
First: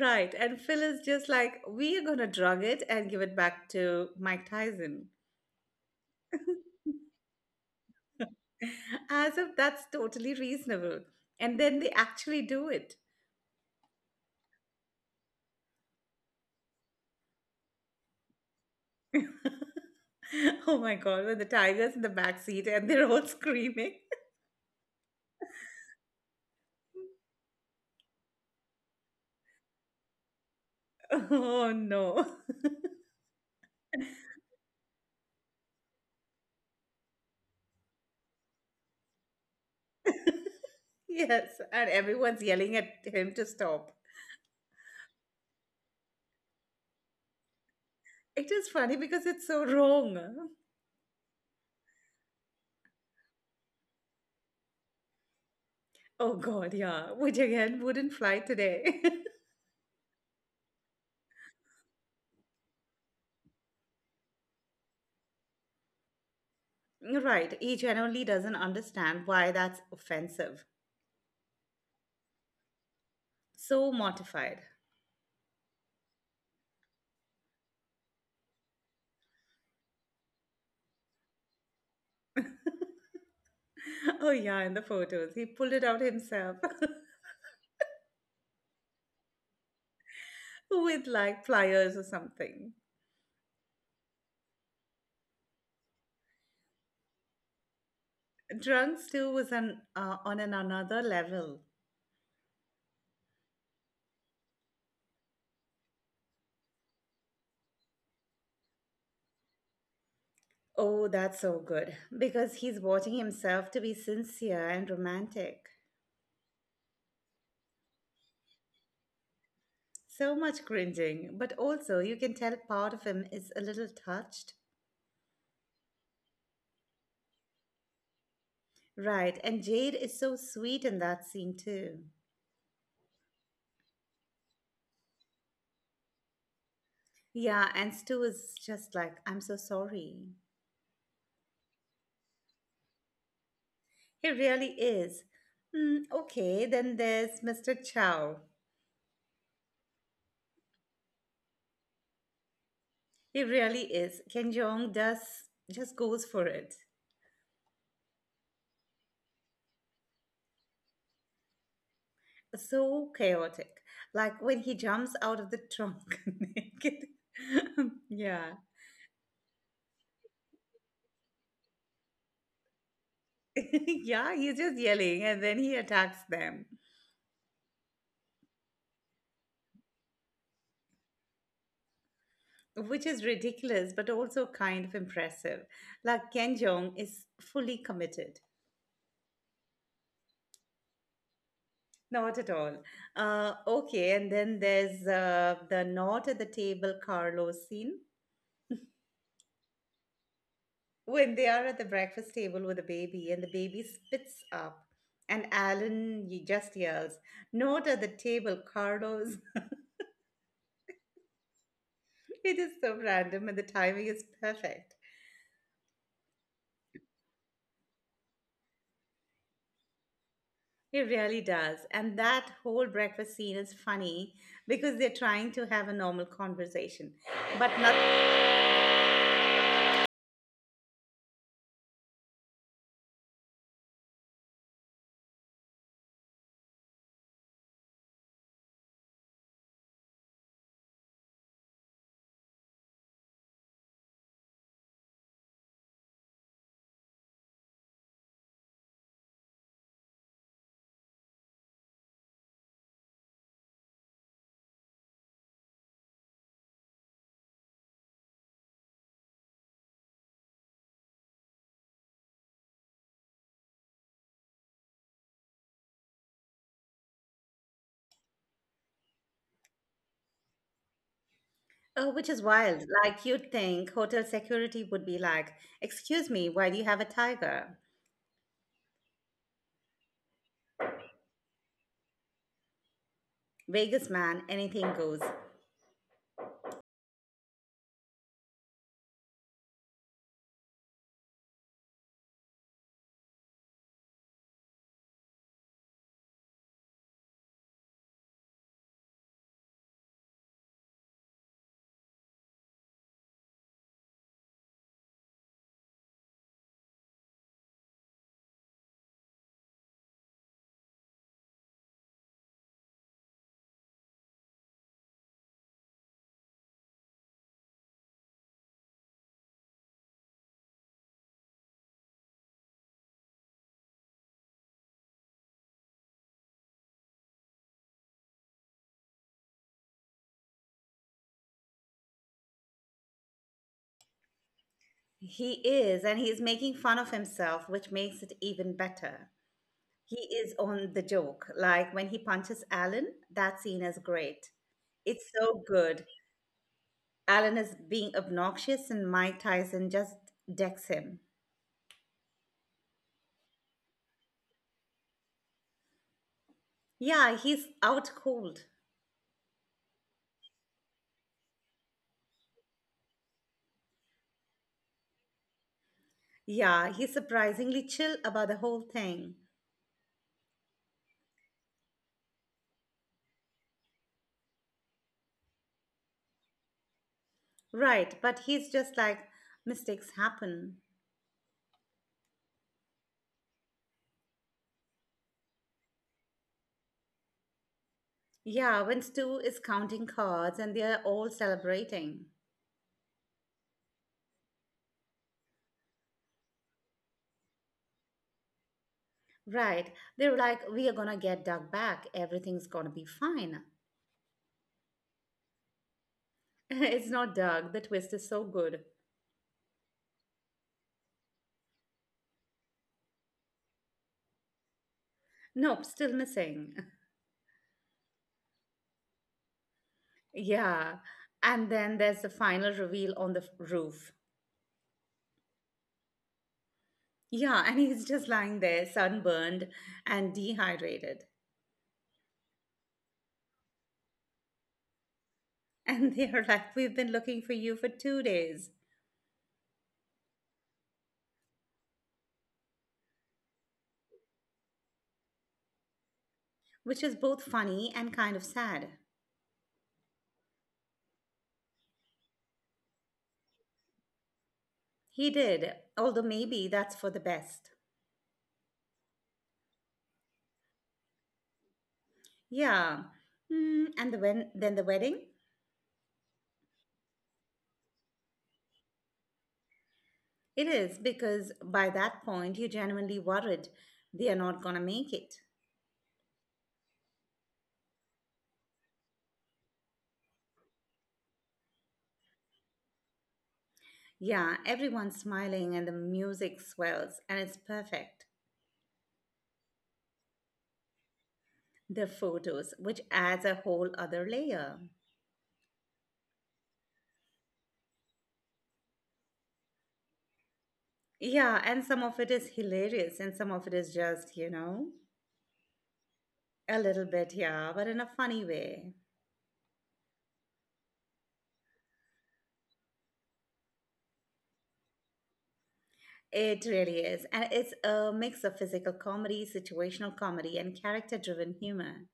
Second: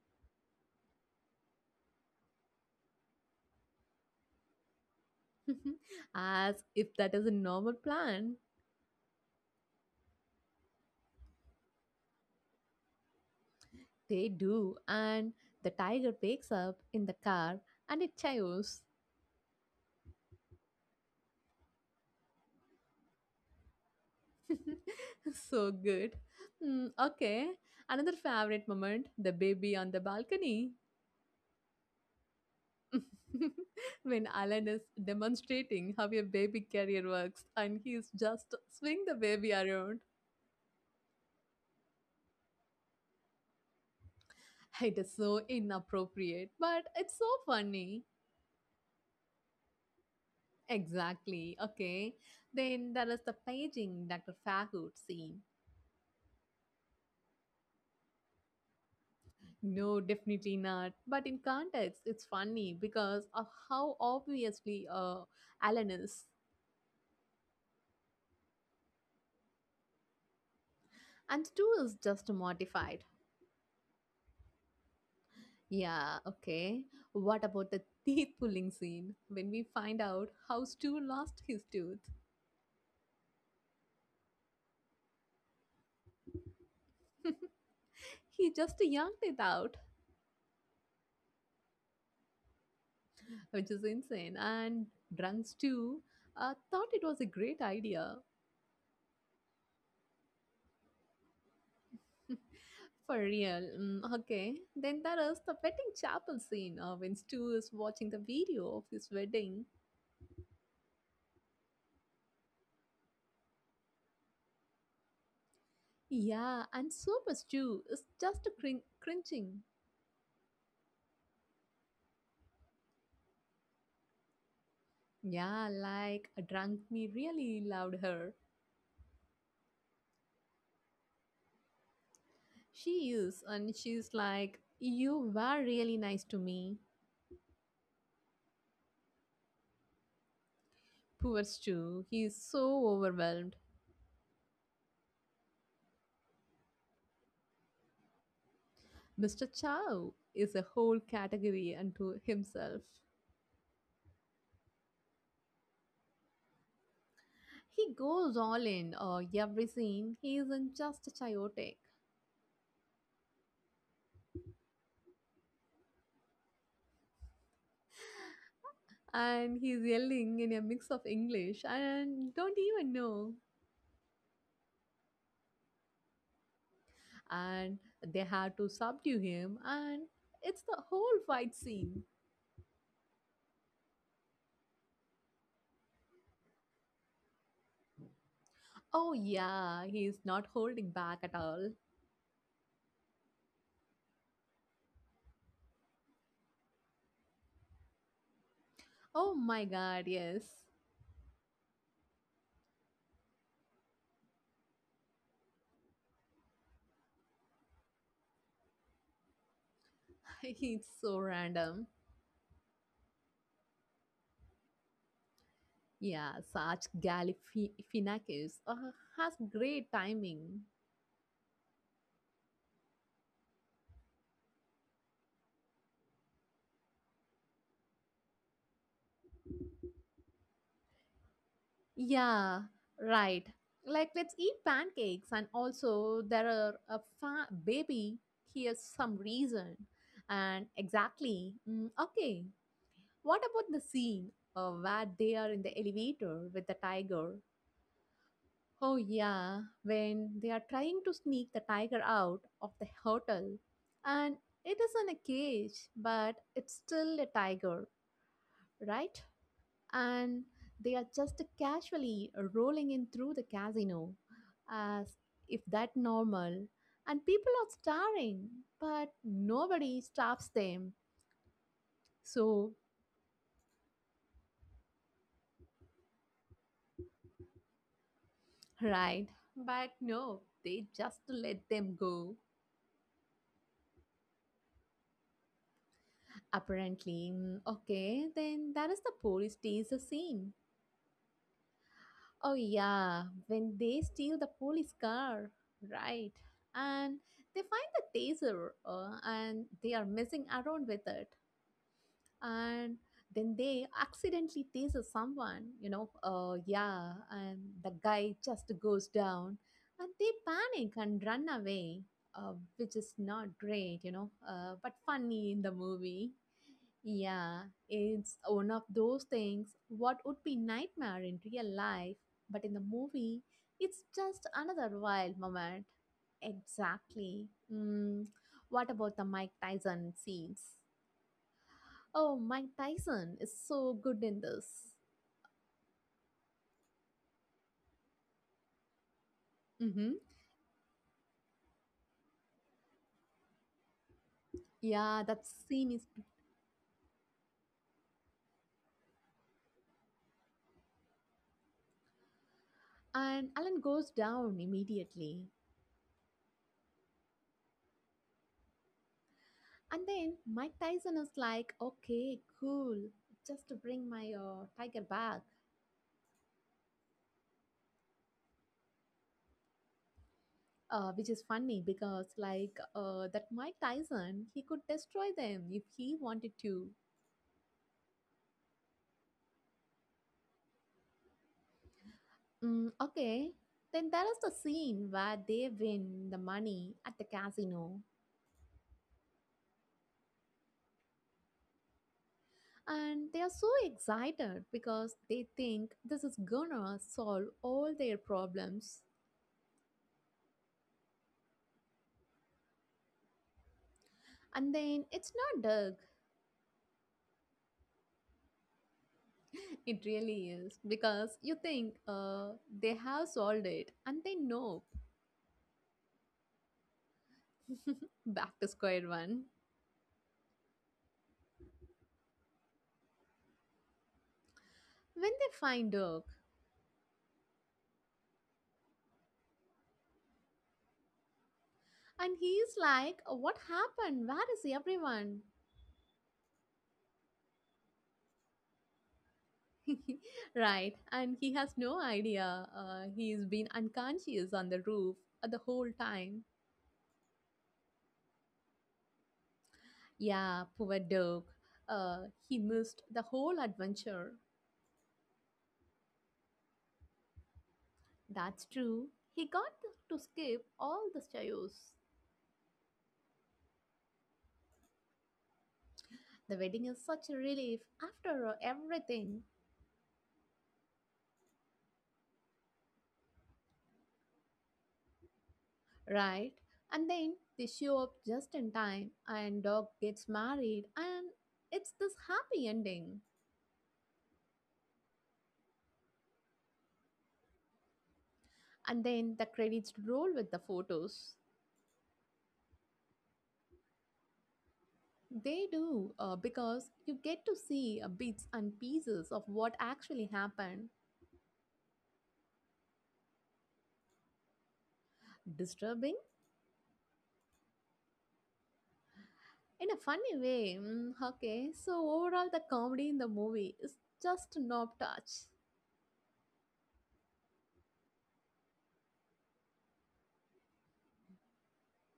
Speaker 2: Right. And Phil is just like, "We are going to drug it and give it back to Mike Tyson."
Speaker 1: As if that is a normal plan.
Speaker 2: As if that's totally reasonable. And then they actually do it.
Speaker 1: They do, and the tiger wakes up in the car and it chews.
Speaker 2: Oh my God. When the tiger's in the back seat and they're all screaming.
Speaker 1: So good. Mm, okay, another favorite moment the baby on the balcony.
Speaker 2: Oh no.
Speaker 1: When Alan is demonstrating how a baby carrier works and he's just swing the baby around.
Speaker 2: Yes. And everyone's yelling at him to stop.
Speaker 1: It is so inappropriate, but it's so funny.
Speaker 2: It is funny because it's so wrong.
Speaker 1: Exactly. Okay. Then there is the paging Dr. Fahood scene.
Speaker 2: Oh God, yeah. Which again wouldn't fly today.
Speaker 1: No, definitely not. But in context, it's funny because of how obviously Alan is.
Speaker 2: Right. He genuinely doesn't understand why that's offensive.
Speaker 1: And Stu is just mortified.
Speaker 2: So mortified.
Speaker 1: Yeah, okay. What about the teeth pulling scene when we find out how Stu lost his tooth?
Speaker 2: Oh yeah, in the photos. He pulled it out himself
Speaker 1: He just yanked it out,
Speaker 2: with like pliers or something.
Speaker 1: which is insane. And drunk Stu thought it was a great idea.
Speaker 2: Drunks too was on an another level.
Speaker 1: For real. Okay. Then there is the wedding chapel scene when Stu is watching the video of his wedding.
Speaker 2: Oh, that's so good. Because he's watching himself to be sincere and romantic.
Speaker 1: Yeah, and Super Stu is just cringing.
Speaker 2: So much cringing, but also you can tell part of him is a little touched.
Speaker 1: Yeah, like a drunk me really loved her.
Speaker 2: Right. And Jade is so sweet in that scene too.
Speaker 1: She is, and she's like, "You were really nice to me."
Speaker 2: Yeah, and Stu is just like, "I'm so sorry."
Speaker 1: Poor Stu, he is so overwhelmed.
Speaker 2: He really is. Hmm, okay, then there's Mr. Chow.
Speaker 1: Mr. Chow is a whole category unto himself.
Speaker 2: He really is. Ken Jeong does, just goes for it.
Speaker 1: He goes all in every scene. He isn't just chaotic.
Speaker 2: So chaotic. Like when he jumps out of the trunk naked. Yeah.
Speaker 1: And he's yelling in a mix of English and don't even know.
Speaker 2: Yeah, he's just yelling and then he attacks them.
Speaker 1: And they have to subdue him, and it's the whole fight scene.
Speaker 2: Which is ridiculous but also kind of impressive. Like Ken Jeong is fully committed.
Speaker 1: Oh, yeah, he's not holding back at all.
Speaker 2: Not at all. Okay, and then there's the not at the table Carlos scene
Speaker 1: Oh my god, yes.
Speaker 2: when they are at the breakfast table with the baby and the baby spits up and just yells, "Not at the table, Carlos."
Speaker 1: It's so random.
Speaker 2: It is so random and the timing is perfect.
Speaker 1: Yeah, Sarge Galifianakis has great timing.
Speaker 2: It really does. And that whole breakfast scene is funny because they're trying to have a normal conversation, but not,
Speaker 1: Yeah, right. Like, let's eat pancakes, and also there are a baby. Here's some reason, and exactly. Okay, what about the scene where they are in the elevator with the tiger? Oh yeah, when they are trying to sneak the tiger out of the hotel, and it is in a cage, but it's still a tiger, right? And they are just casually rolling in through the casino as if that normal, and people are staring but nobody stops them.
Speaker 2: which is
Speaker 1: So
Speaker 2: wild. Like, you'd think hotel security would be like, "Excuse me, why do you have a tiger?"
Speaker 1: right, but no, they just let them go
Speaker 2: Vegas man, anything goes.
Speaker 1: apparently. Okay, then that is the police steals the scene. Oh yeah, when they steal the police car, right, and they find the taser and they are messing around with it, and then they accidentally tease someone, you know, yeah, and the guy just goes down and they panic and run away, which is not great, but funny in the movie. Yeah, it's one of those things what would be nightmare in real life, but in the movie it's just another wild moment. Exactly. Mm. What about the Mike Tyson scenes? Oh, Mike Tyson is so good in this.
Speaker 2: He is, and he is making fun of himself, which makes it even better.
Speaker 1: Mm-hmm.
Speaker 2: He is on the joke. Like, when he punches Alan, that scene is great.
Speaker 1: Yeah,
Speaker 2: It's
Speaker 1: that
Speaker 2: so
Speaker 1: scene is.
Speaker 2: good. Alan is being obnoxious and Mike Tyson just decks him.
Speaker 1: And Alan goes down immediately.
Speaker 2: Yeah, he's out cold.
Speaker 1: And then Mike Tyson is like, okay, cool. Just to bring my tiger back.
Speaker 2: Yeah, he's surprisingly chill about the whole thing.
Speaker 1: Which is funny because, like, that Mike Tyson, he could destroy them if he wanted to.
Speaker 2: Right, but he's just like, mistakes happen.
Speaker 1: Okay. Then there is the scene where they win the money at the casino.
Speaker 2: Yeah, when Stu is counting cards and they're all celebrating.
Speaker 1: And they are so excited because they think this is gonna solve all their problems.
Speaker 2: Right, they're like, "We are gonna get Doug back. Everything's gonna be fine."
Speaker 1: And then it's not Doug.
Speaker 2: It's not Doug, the twist is so good.
Speaker 1: It really is because you think they have solved it and they know.
Speaker 2: Nope, still missing.
Speaker 1: Back to square one.
Speaker 2: Yeah, and then there's the final reveal on the roof.
Speaker 1: When they find Doug,
Speaker 2: Yeah, and he's just lying there, sunburned and dehydrated.
Speaker 1: and he's like, "What happened? Where is everyone?"
Speaker 2: And they are like, "We've been looking for you for 2 days,"
Speaker 1: Right. And he has no idea. He's been unconscious on the roof the whole time.
Speaker 2: which is both funny and kind of sad.
Speaker 1: Yeah, poor dog. He missed the whole adventure.
Speaker 2: He did, although maybe that's for the best.
Speaker 1: That's true. He got to skip all the chaos.
Speaker 2: Yeah. Mm, and the when, then the wedding?
Speaker 1: The wedding is such a relief after everything,
Speaker 2: It is, because by that point, you're genuinely worried they are not going to make it.
Speaker 1: right? And then they show up just in time, and dog gets married, and it's this happy ending.
Speaker 2: Yeah, everyone's smiling and the music swells, and it's perfect.
Speaker 1: And then the credits roll with the photos.
Speaker 2: The photos, which adds a whole other layer.
Speaker 1: They do because you get to see bits and pieces of what actually happened,
Speaker 2: Yeah, and some of it is hilarious, and some of it is just, you know,
Speaker 1: disturbing,
Speaker 2: a little bit, yeah, but in a funny way.
Speaker 1: in a funny way. Okay, so overall, the comedy in the movie is just knob touch.
Speaker 2: It really is. And it's a mix of physical comedy, situational comedy, and character driven humor.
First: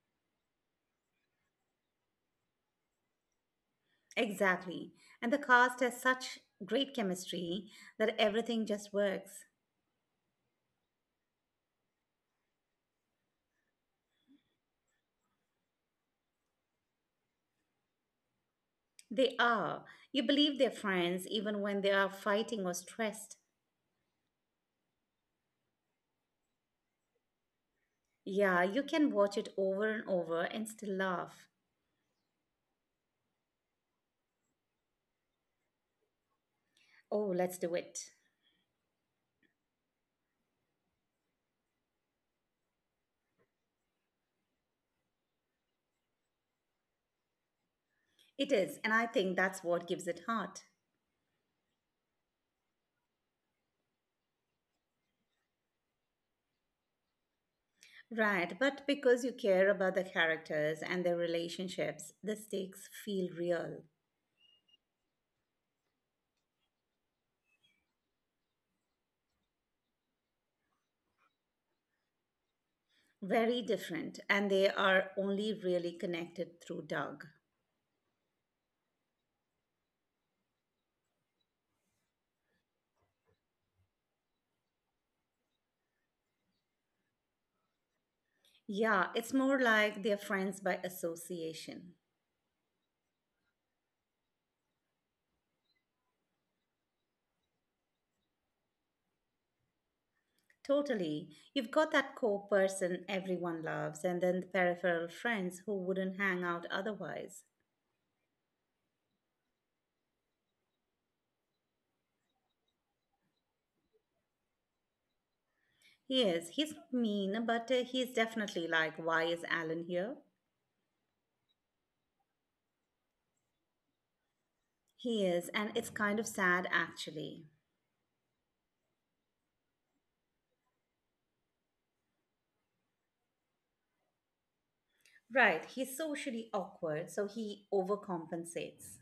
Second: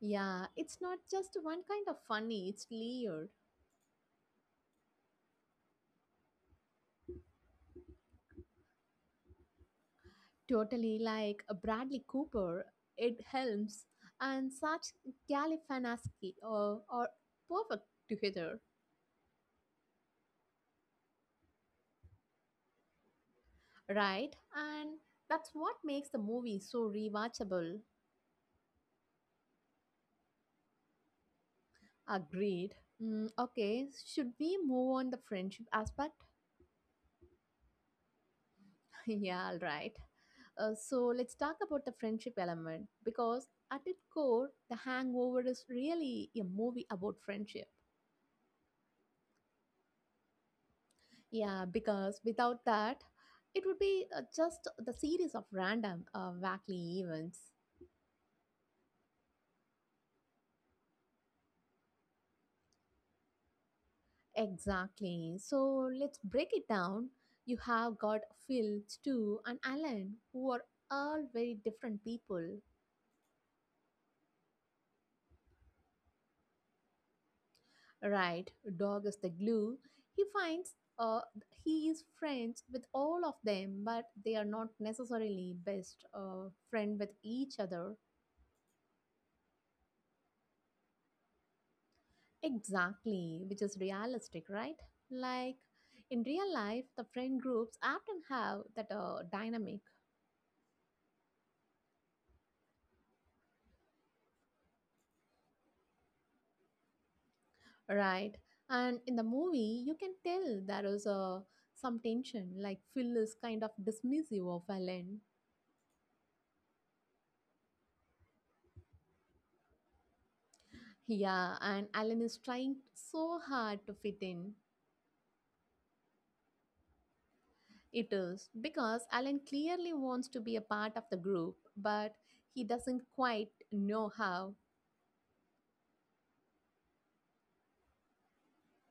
Speaker 1: Yeah, it's not just one kind of funny, it's layered.
Speaker 2: Exactly. And the cast has such great chemistry that everything just works.
Speaker 1: Totally, like a Bradley Cooper, Ed Helms, and such Galifianakis are perfect together,
Speaker 2: They are. You believe they're friends even when they are fighting or stressed.
Speaker 1: right? And that's what makes the movie so rewatchable.
Speaker 2: Yeah, you can watch it over and over and still laugh.
Speaker 1: Agreed. Okay, should we move on the friendship aspect?
Speaker 2: Oh, let's do it.
Speaker 1: Yeah, all right. So let's talk about the friendship element because at its core, The Hangover is really a movie about friendship.
Speaker 2: It is, and I think that's what gives it heart.
Speaker 1: Yeah, because without that, it would be just the series of random, wacky events.
Speaker 2: Right, but because you care about the characters and their relationships, the stakes feel real.
Speaker 1: Exactly. So let's break it down. You have got Phil, Stu, and Alan, who are all very different people.
Speaker 2: Very different, and they are only really connected through Doug.
Speaker 1: Right, dog is the glue. He finds he is friends with all of them, but they are not necessarily best friend with each other.
Speaker 2: Yeah, it's more like they're friends by association.
Speaker 1: Exactly, which is realistic, right? Like in real life, the friend groups often have that dynamic,
Speaker 2: Totally. You've got that core person everyone loves, and then the peripheral friends who wouldn't hang out otherwise.
Speaker 1: right? And in the movie, you can tell there is some tension. Like Phil is kind of dismissive of Alan.
Speaker 2: He is. He's not mean, but he's definitely like, "Why is Alan here?"
Speaker 1: Yeah, and Alan is trying so hard to fit in.
Speaker 2: He is, and it's kind of sad actually.
Speaker 1: It is because Alan clearly wants to be a part of the group, but he doesn't quite know how.
Speaker 2: Right, he's socially awkward, so he overcompensates.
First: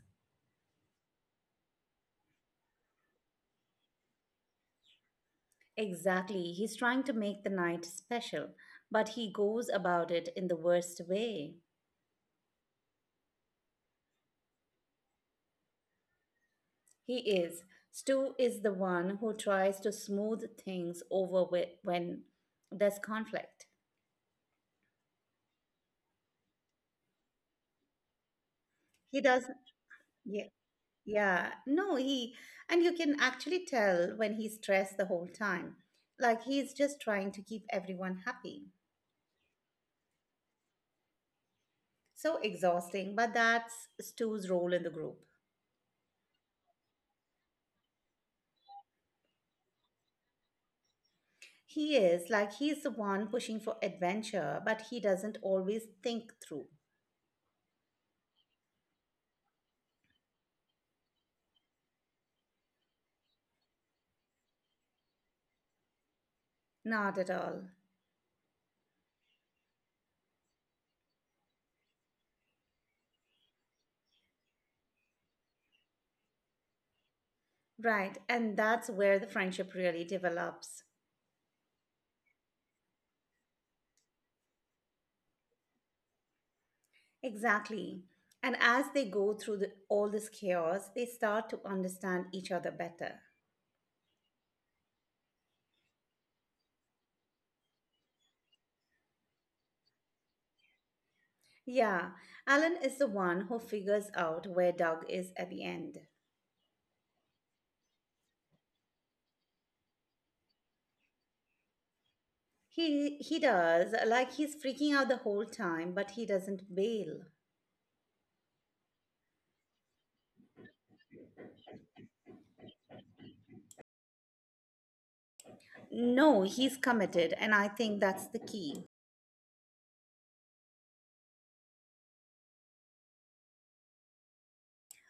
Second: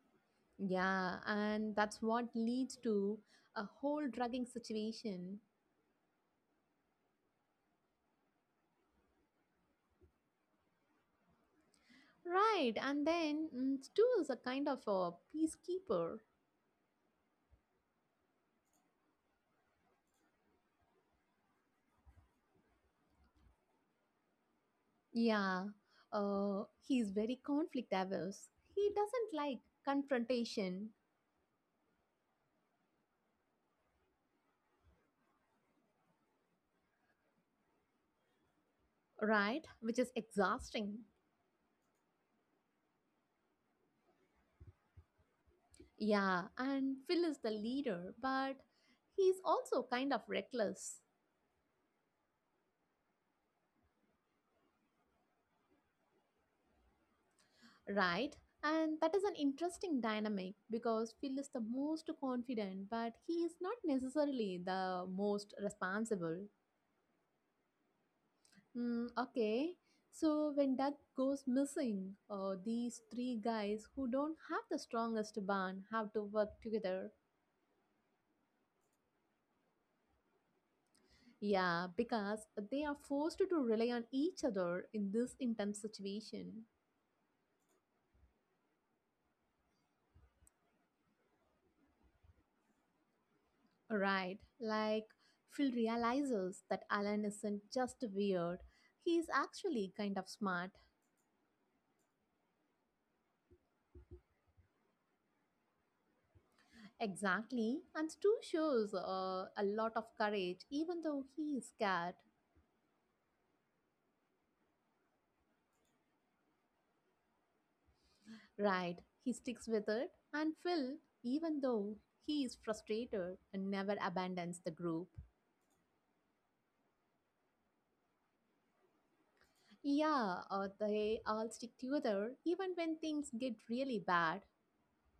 Speaker 1: Yeah, and that's what leads to a whole drugging situation.
Speaker 2: Exactly, he's trying to make the night special, but he goes about it in the worst way.
Speaker 1: Right, and then mm, Stu is a kind of a peacekeeper.
Speaker 2: He is. Stu is the one who tries to smooth things over with when there's conflict.
Speaker 1: Yeah, he's very conflict averse. He
Speaker 2: He
Speaker 1: doesn't
Speaker 2: does,
Speaker 1: like
Speaker 2: yeah,
Speaker 1: confrontation,
Speaker 2: yeah, no, he, and you can actually tell when he's stressed the whole time. Like he's just trying to keep everyone happy.
Speaker 1: right? Which is exhausting.
Speaker 2: So exhausting, but that's Stu's role in the group.
Speaker 1: Yeah, and Phil is the leader, but he's also kind of reckless.
Speaker 2: He is, like he's the one pushing for adventure, but he doesn't always think through.
Speaker 1: Right, and that is an interesting dynamic because Phil is the most confident, but he is not necessarily the most responsible.
Speaker 2: Not at all.
Speaker 1: Okay, so when Doug goes missing, these three guys who don't have the strongest bond have to work together.
Speaker 2: Right, and that's where the friendship really develops.
Speaker 1: Yeah, because they are forced to rely on each other in this intense situation.
Speaker 2: Exactly. And as they go through all this chaos, they start to understand each other better.
Speaker 1: Right, like Phil realizes that Alan isn't just weird, he is actually kind of smart.
Speaker 2: Yeah, Alan is the one who figures out where Doug is at the end.
Speaker 1: Exactly, and Stu shows a lot of courage even though he is scared.
Speaker 2: He does, like he's freaking out the whole time, but he doesn't bail.
Speaker 1: Right, he sticks with it, and Phil, even though he is frustrated, never abandons the group.
Speaker 2: No, he's committed, and I think that's the key.
Speaker 1: Yeah, they all stick together even when things get really bad.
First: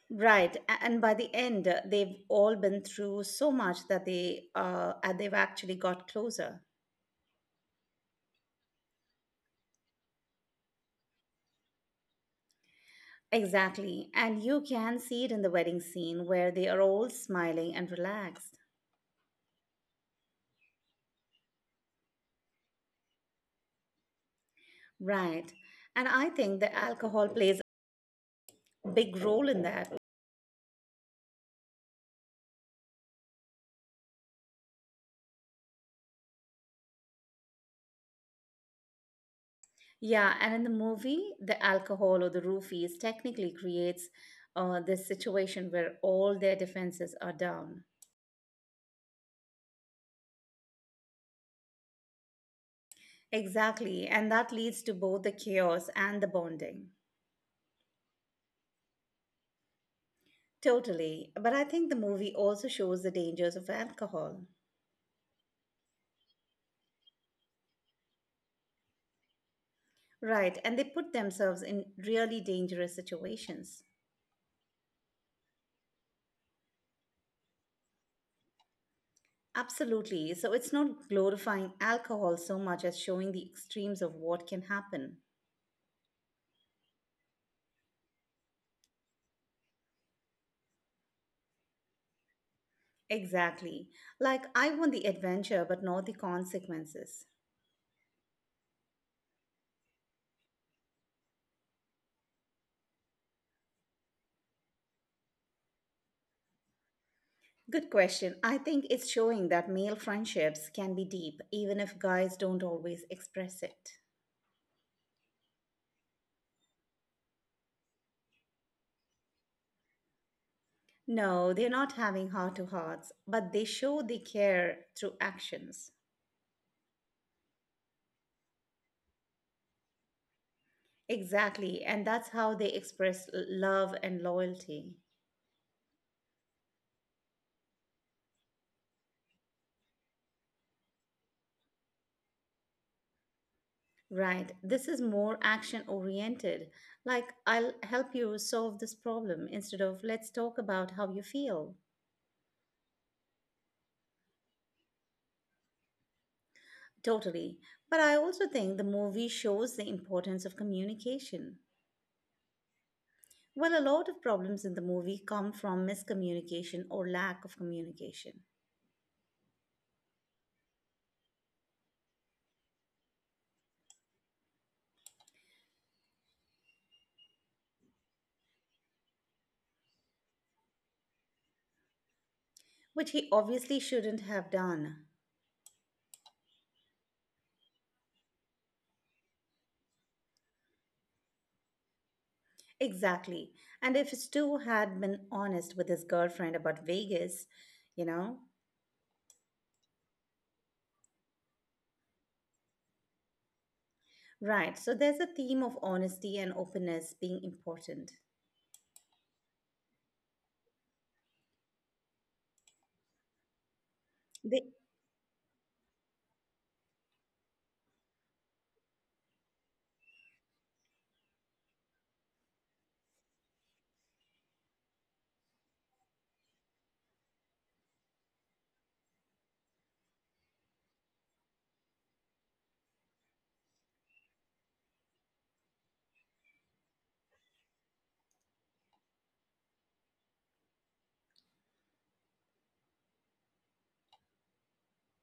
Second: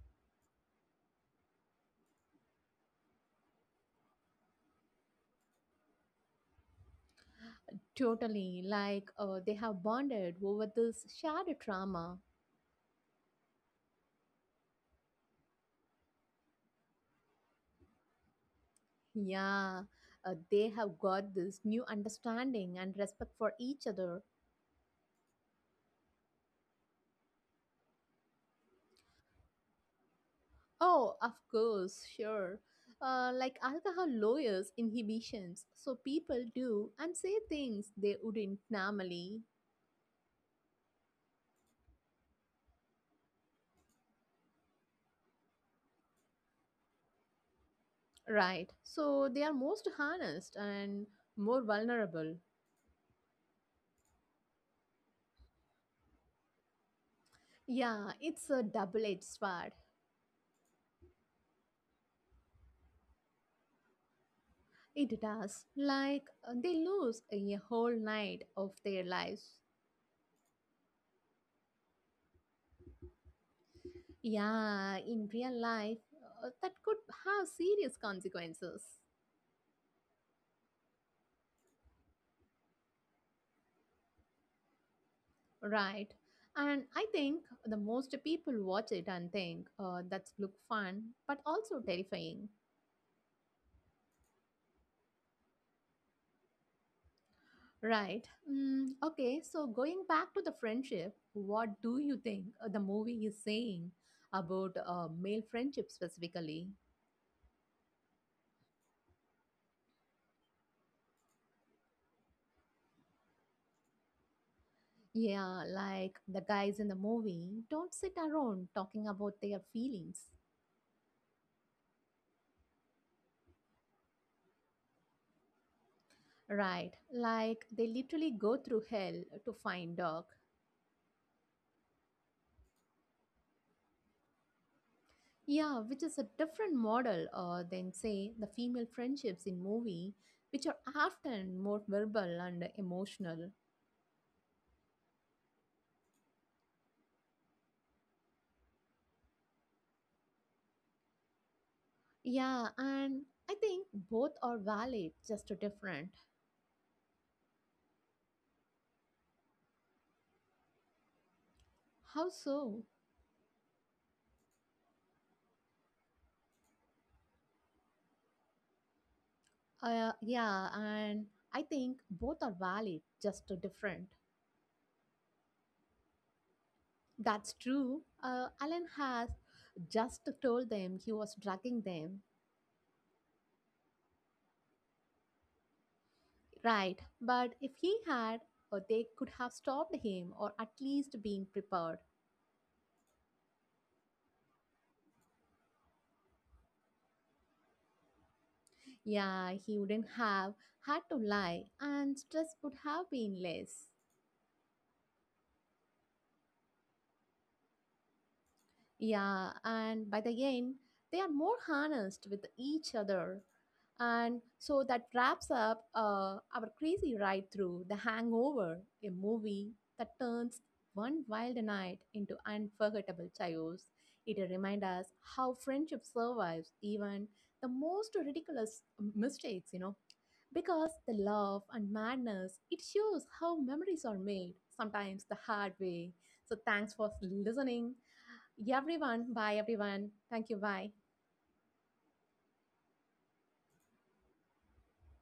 Speaker 2: Right, and by the end, they've all been through so much that they've actually got closer.
Speaker 1: Totally, like they have bonded over this shared trauma.
Speaker 2: Exactly, and you can see it in the wedding scene where they are all smiling and relaxed.
Speaker 1: Yeah, they have got this new understanding and respect for each other.
Speaker 2: Right, and I think the alcohol plays a big role in that.
Speaker 1: Oh, of course, sure. Like alcohol lowers inhibitions, so people do and say things they wouldn't normally.
Speaker 2: Yeah, and in the movie, the alcohol or the roofies technically creates this situation where all their defenses are down.
Speaker 1: Right, so they are most honest and more vulnerable.
Speaker 2: Exactly, and that leads to both the chaos and the bonding.
Speaker 1: Yeah, it's a double edged sword.
Speaker 2: Totally, but I think the movie also shows the dangers of alcohol.
Speaker 1: It does. Like, they lose a whole night of their lives.
Speaker 2: Right, and they put themselves in really dangerous situations.
Speaker 1: Yeah, in real life, that could have serious consequences.
Speaker 2: Absolutely, so it's not glorifying alcohol so much as showing the extremes of what can happen.
Speaker 1: Right. And I think the most people watch it and think that's look fun, but also terrifying.
Speaker 2: Exactly, like I want the adventure but not the consequences.
Speaker 1: Right. Okay, so going back to the friendship, what do you think the movie is saying about male friendship specifically?
Speaker 2: Good question. I think it's showing that male friendships can be deep, even if guys don't always express it.
Speaker 1: Yeah, like the guys in the movie don't sit around talking about their feelings.
Speaker 2: No, they're not having heart to hearts, but they show they care through actions.
Speaker 1: Right, like they literally go through hell to find dog.
Speaker 2: Exactly, and that's how they express love and loyalty.
Speaker 1: Yeah, which is a different model than, say, the female friendships in movie, which are often more verbal and emotional.
Speaker 2: Right, this is more action oriented. Like, "I'll help you solve this problem" instead of "Let's talk about how you feel."
Speaker 1: Yeah, and I think both are valid, just different.
Speaker 2: Totally. But I also think the movie shows the importance of communication.
Speaker 1: How so?
Speaker 2: Well, a lot of problems in the movie come from miscommunication or lack of communication,
Speaker 1: Yeah, and I think both are valid, just different. That's true. Alan has just told them he was drugging them.
Speaker 2: which he obviously shouldn't have done.
Speaker 1: Right, but if he had, or they could have stopped him or at least been prepared.
Speaker 2: Exactly. And if Stu had been honest with his girlfriend about Vegas, you know?
Speaker 1: Yeah, he wouldn't have had to lie and stress would have been less.
Speaker 2: Right. So there's a theme of honesty and openness being important.
Speaker 1: Yeah, and by the end, they are more harnessed with each other. And so that wraps up our crazy ride through The Hangover, a movie that turns one wild night into unforgettable chaos. It reminds us how friendship survives even the most ridiculous mistakes, you know, because the love and madness, it shows how memories are made, sometimes the hard way. So thanks for listening, yeah, everyone. Bye, everyone. Thank you. Bye.